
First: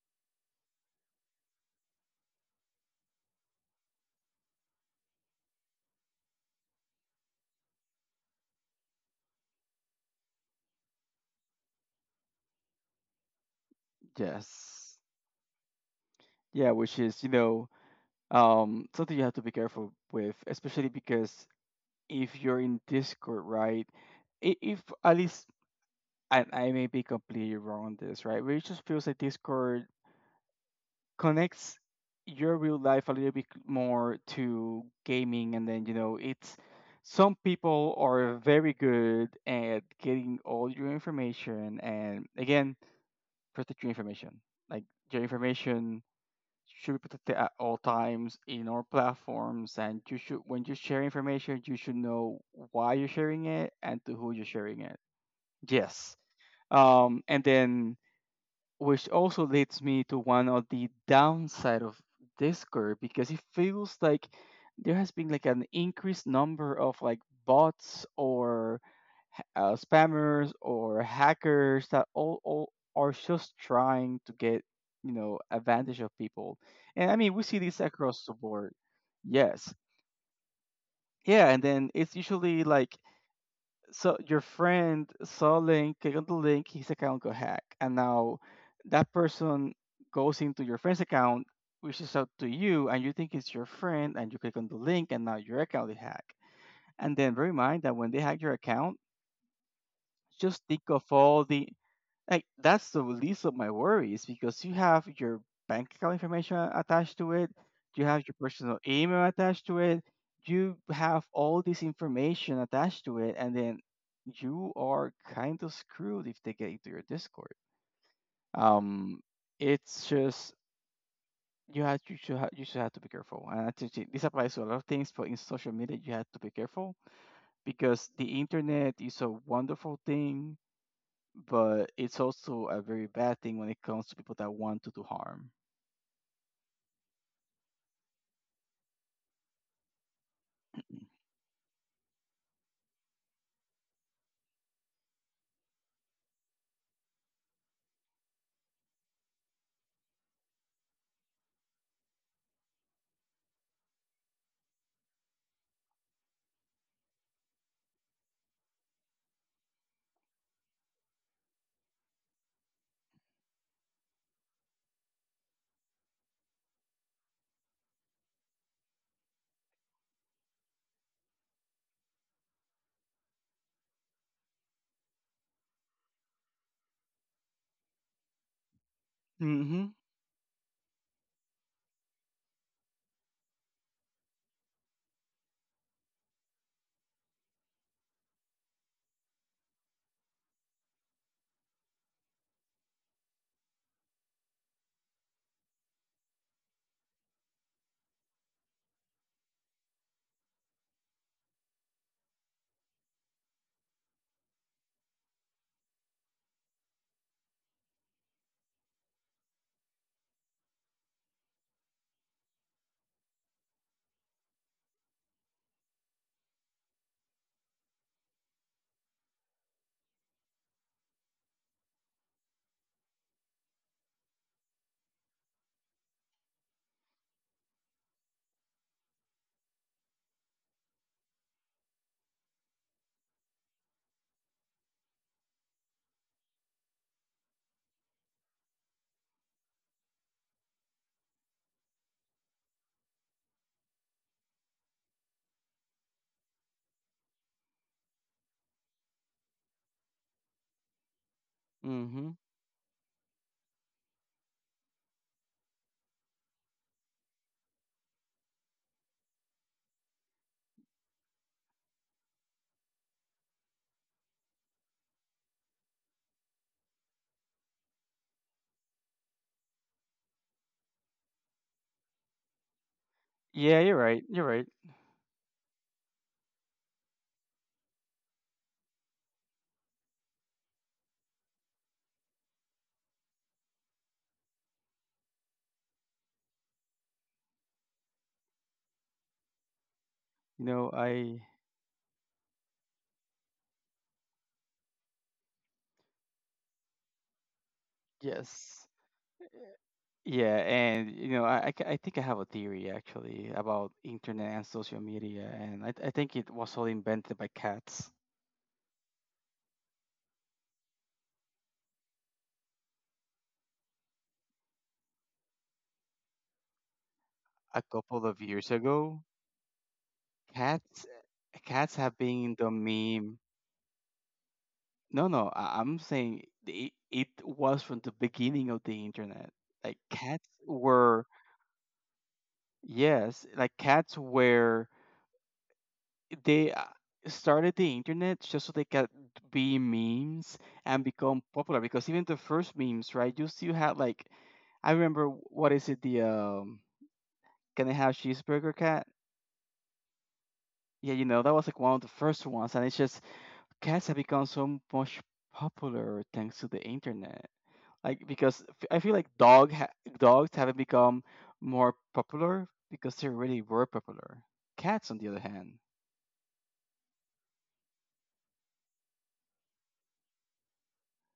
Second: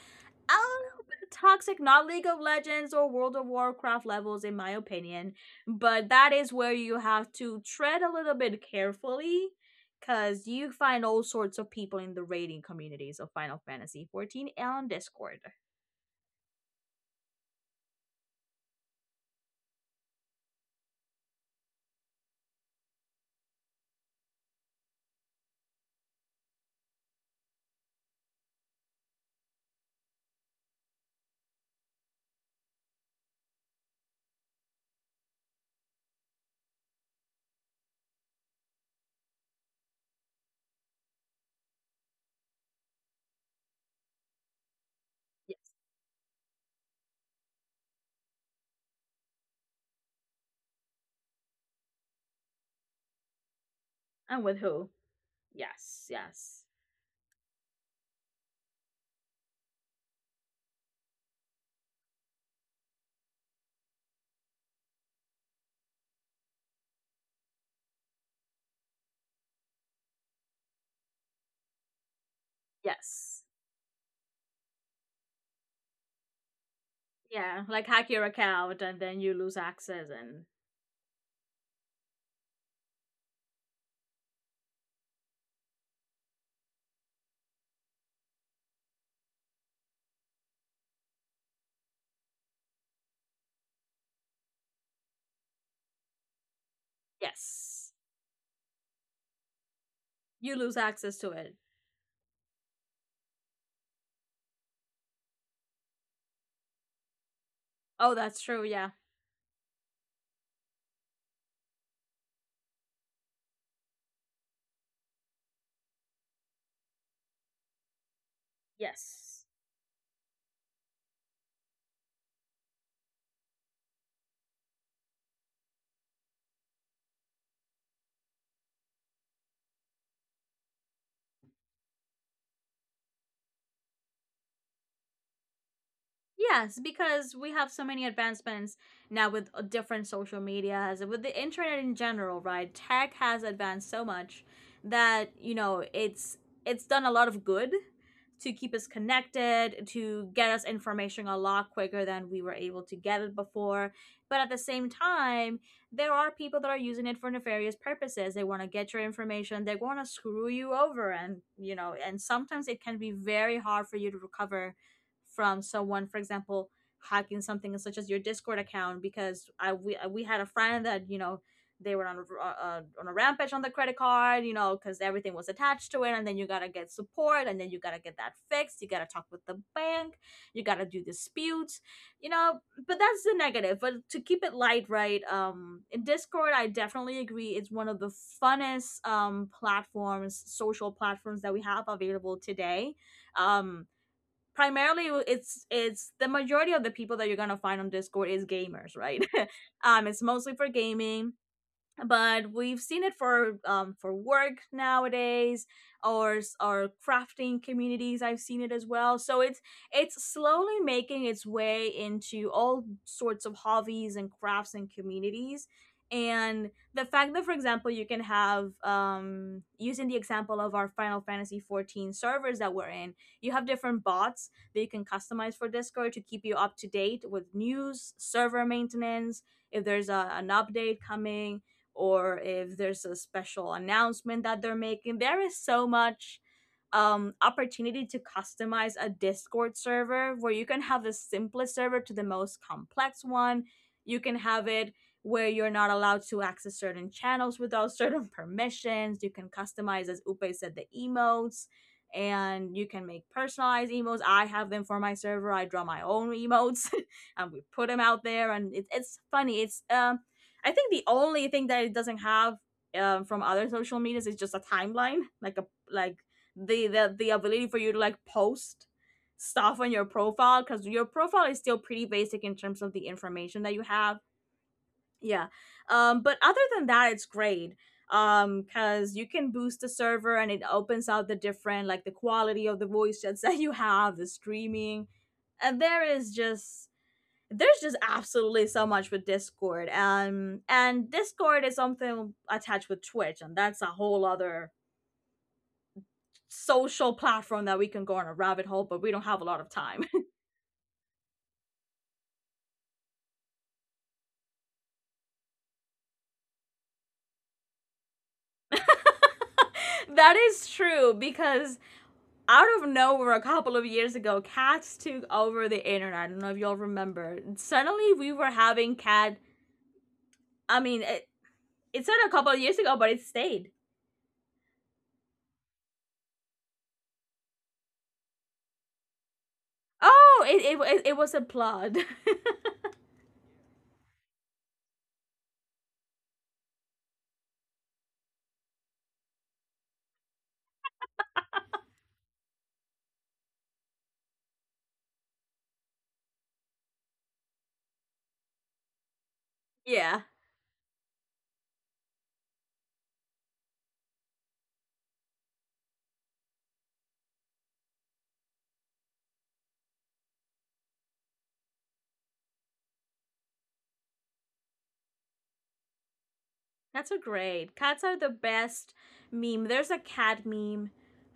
a little bit toxic, not League of Legends or World of Warcraft levels in my opinion, but that is where you have to tread a little bit carefully cuz you find all sorts of people in the rating communities of Final Fantasy 14 on
yes,
Discord.
yeah, which is, you know, something you have to be careful with, especially because if you're in Discord, right? If, at least, and I may be completely wrong on this, right? But it just feels like Discord connects your real life a little bit more to gaming, and then, you know, it's some people are very good at getting all your information, and again, protect your information. Like, your
Yes.
information should be protected at all times in our platforms, and you should, when you share information, you should know why you're sharing it and to who
And
you're
with
sharing
who?
it.
Yes,
Yes.
yes.
Um, and then, which also leads me to one of the downside of Discord, because it feels like there has been like an increased number of like bots or spammers or hackers that all are
Yes.
just trying to get, you know, advantage of people. And I mean, we see
Yeah,
this
like hack your
across the board.
account and then you lose
Yes.
access and
Yeah. And then it's usually like, so your friend saw a link, click on the link, his account got hacked, and now that person goes into your friend's account, reaches out to you, and you think it's your friend, and you click on the link, and now your account is hacked. And then bear in mind
Yes.
that when they hack your account,
You
just
lose
think of
access to
all
it.
the, like, that's the least of my worries, because you have your bank account information attached to it, you
Oh,
have your
that's true.
personal
Yeah.
email attached to it, you have all this information attached to it, and then you are kind of screwed if they get into your Discord. Um,
Yes.
it's just you have, you should have to be careful, and I think this applies to a lot of things, but in social media you have to be careful because the internet is a wonderful thing, but it's also a very bad thing when it comes to people that want to do harm.
Yes, because we have so many advancements now with, different social media, as with the internet in general, right? Tech has advanced so much that you know it's done a lot of good to keep us connected, to get us information a lot quicker than we were able to get it before. But at the same time, there are people that are using it for nefarious purposes. They want to get your information. They want to screw you over, and and sometimes it can be very hard for you to recover from someone, for example, hacking something such as your Discord account because I we had a friend that. They were on a on a rampage on the credit card, you know, because everything was attached to it, and then you gotta get support, and then you gotta get that fixed. You gotta talk with the
Hmm.
bank. You gotta do disputes, you know. But that's the negative. But to keep it light, right? In Discord, I definitely agree. It's one of the funnest platforms, social platforms that we have available today. Um Primarily it's the majority of the people that you're gonna find on Discord is gamers, right? *laughs* It's mostly for gaming, but we've seen it for work nowadays or or crafting communities, I've seen it as well. So it's slowly making its way into all sorts of hobbies and crafts and communities. And the fact that, for example, you can have, using the example of our Final Fantasy 14 servers that we're in, you have different bots that you can customize for Discord to keep you up to date with news, server maintenance, if there's an update coming, or if there's a special announcement that they're making. There is so much opportunity to customize a Discord server where you can have the simplest server to the most complex one. You can have it where you're not allowed to access certain channels without *laughs* certain permissions. You can customize, as Upe said, the emotes,
Hmm.
and you can make personalized emotes. I have them for my server. I draw my own emotes *laughs* and we put them out there, and it's funny. It's I think the only thing that it doesn't have, from other social medias, is just a timeline, like a, like the ability for you to like post stuff on your profile, because your profile is still pretty basic in terms of the information that
Yeah,
you
you're
have.
right. You're right.
Yeah, but other than that, it's great because you can boost the server and it opens out the different, like the quality of the voice *laughs* chats that you have, the streaming. And there is just, there's just absolutely so much with Discord,
You know,
and
I,
Discord is something attached with Twitch, and that's a whole other social platform that we can go on a rabbit hole,
yes,
but we don't have a lot of time.
yeah. And you know, I think I have a theory actually about internet and social media, and I think it was all invented by cats
*laughs* That is true, because out of nowhere a couple of years ago, cats took over the internet. I don't know if y'all remember,
a
suddenly
couple
we
of
were
years
having
ago.
cat, I mean
Cats, cats
it
have
started a couple
been
of
the
years ago, but it
meme.
stayed.
No, no, I'm saying it, it was from the beginning of the internet. Like,
oh
cats
it, it, it
were,
was a plot.
yes, like cats, where they started the internet just so they could be memes and become popular, because even the first memes, right? You still had like, I remember, what is it, the can I have cheeseburger cat?
*laughs* Yeah.
Yeah, you know, that was like one of the first ones, and it's just cats have become so much popular thanks to the internet. Like, because I feel like dogs haven't become more popular because they really were popular. Cats, on the other hand.
Cats are great. Cats are the best meme. There's a cat meme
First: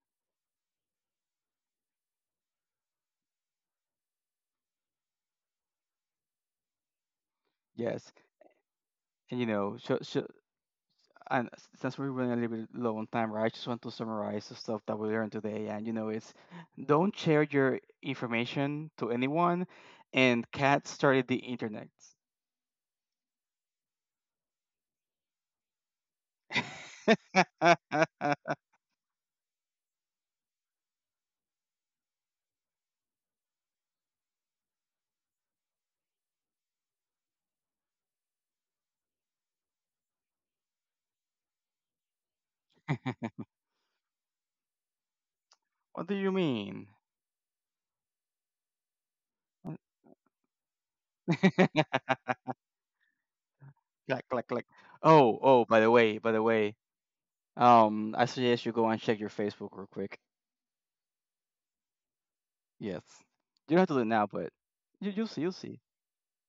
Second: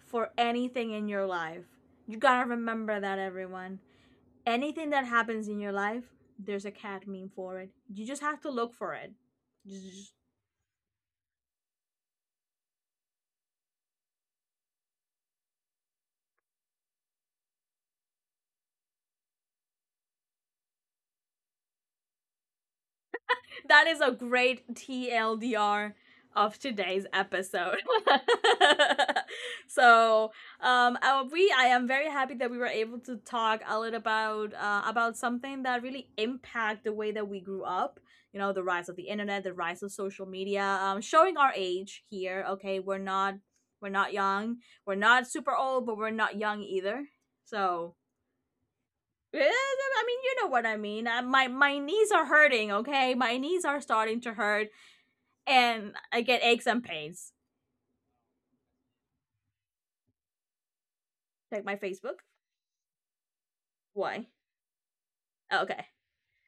for anything in your life. You gotta remember that, everyone. Anything that happens in your life, there's a cat meme for it. You
Yes.
just have to look for it.
And you know, so,
Just,
so, and since we're running a little bit low on time, right, I just want to summarize the stuff that we learned today. And you know, it's don't share your information to anyone. And cat started the internet.
that is a great TLDR of today's episode.
*laughs*
*laughs* so, we I am very happy that we were able to talk a little about something that really impacted the way that we grew up. You know, the rise of the internet, the rise of social media, showing our age here. Okay, we're not, we're not young, we're not super old, but
What
we're
do you
not young
mean?
either. So, yeah, I mean, you know what I mean. My knees
*laughs*
are hurting. Okay, my knees are starting
Click,
to
click,
hurt,
click. Oh, oh,
and I
by
get
the
aches
way,
and pains.
I suggest you go and check your Facebook real quick.
Check my Facebook?
Yes. You don't have to do it now,
Why?
but you, you'll see, you'll see.
Okay.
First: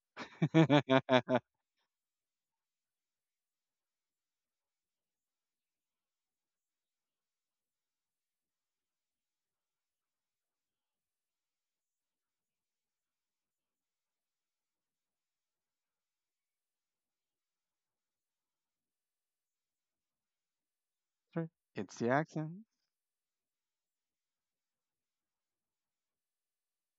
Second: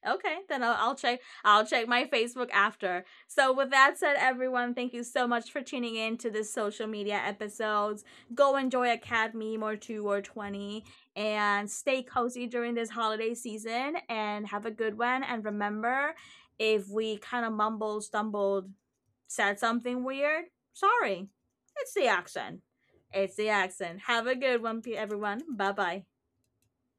Okay, then I'll check.
*laughs*
I'll check my Facebook after. So, with that said, everyone, thank you so much for tuning in to this social media episodes. Go enjoy a cat meme, or two, or twenty, and stay cozy during this holiday season. And have a good one. And remember, if we kind of mumbled, stumbled, said something weird, sorry.
Sorry.
It's
It's
the
the
accent.
accent.
It's the accent. Have a good one, everyone. Bye bye.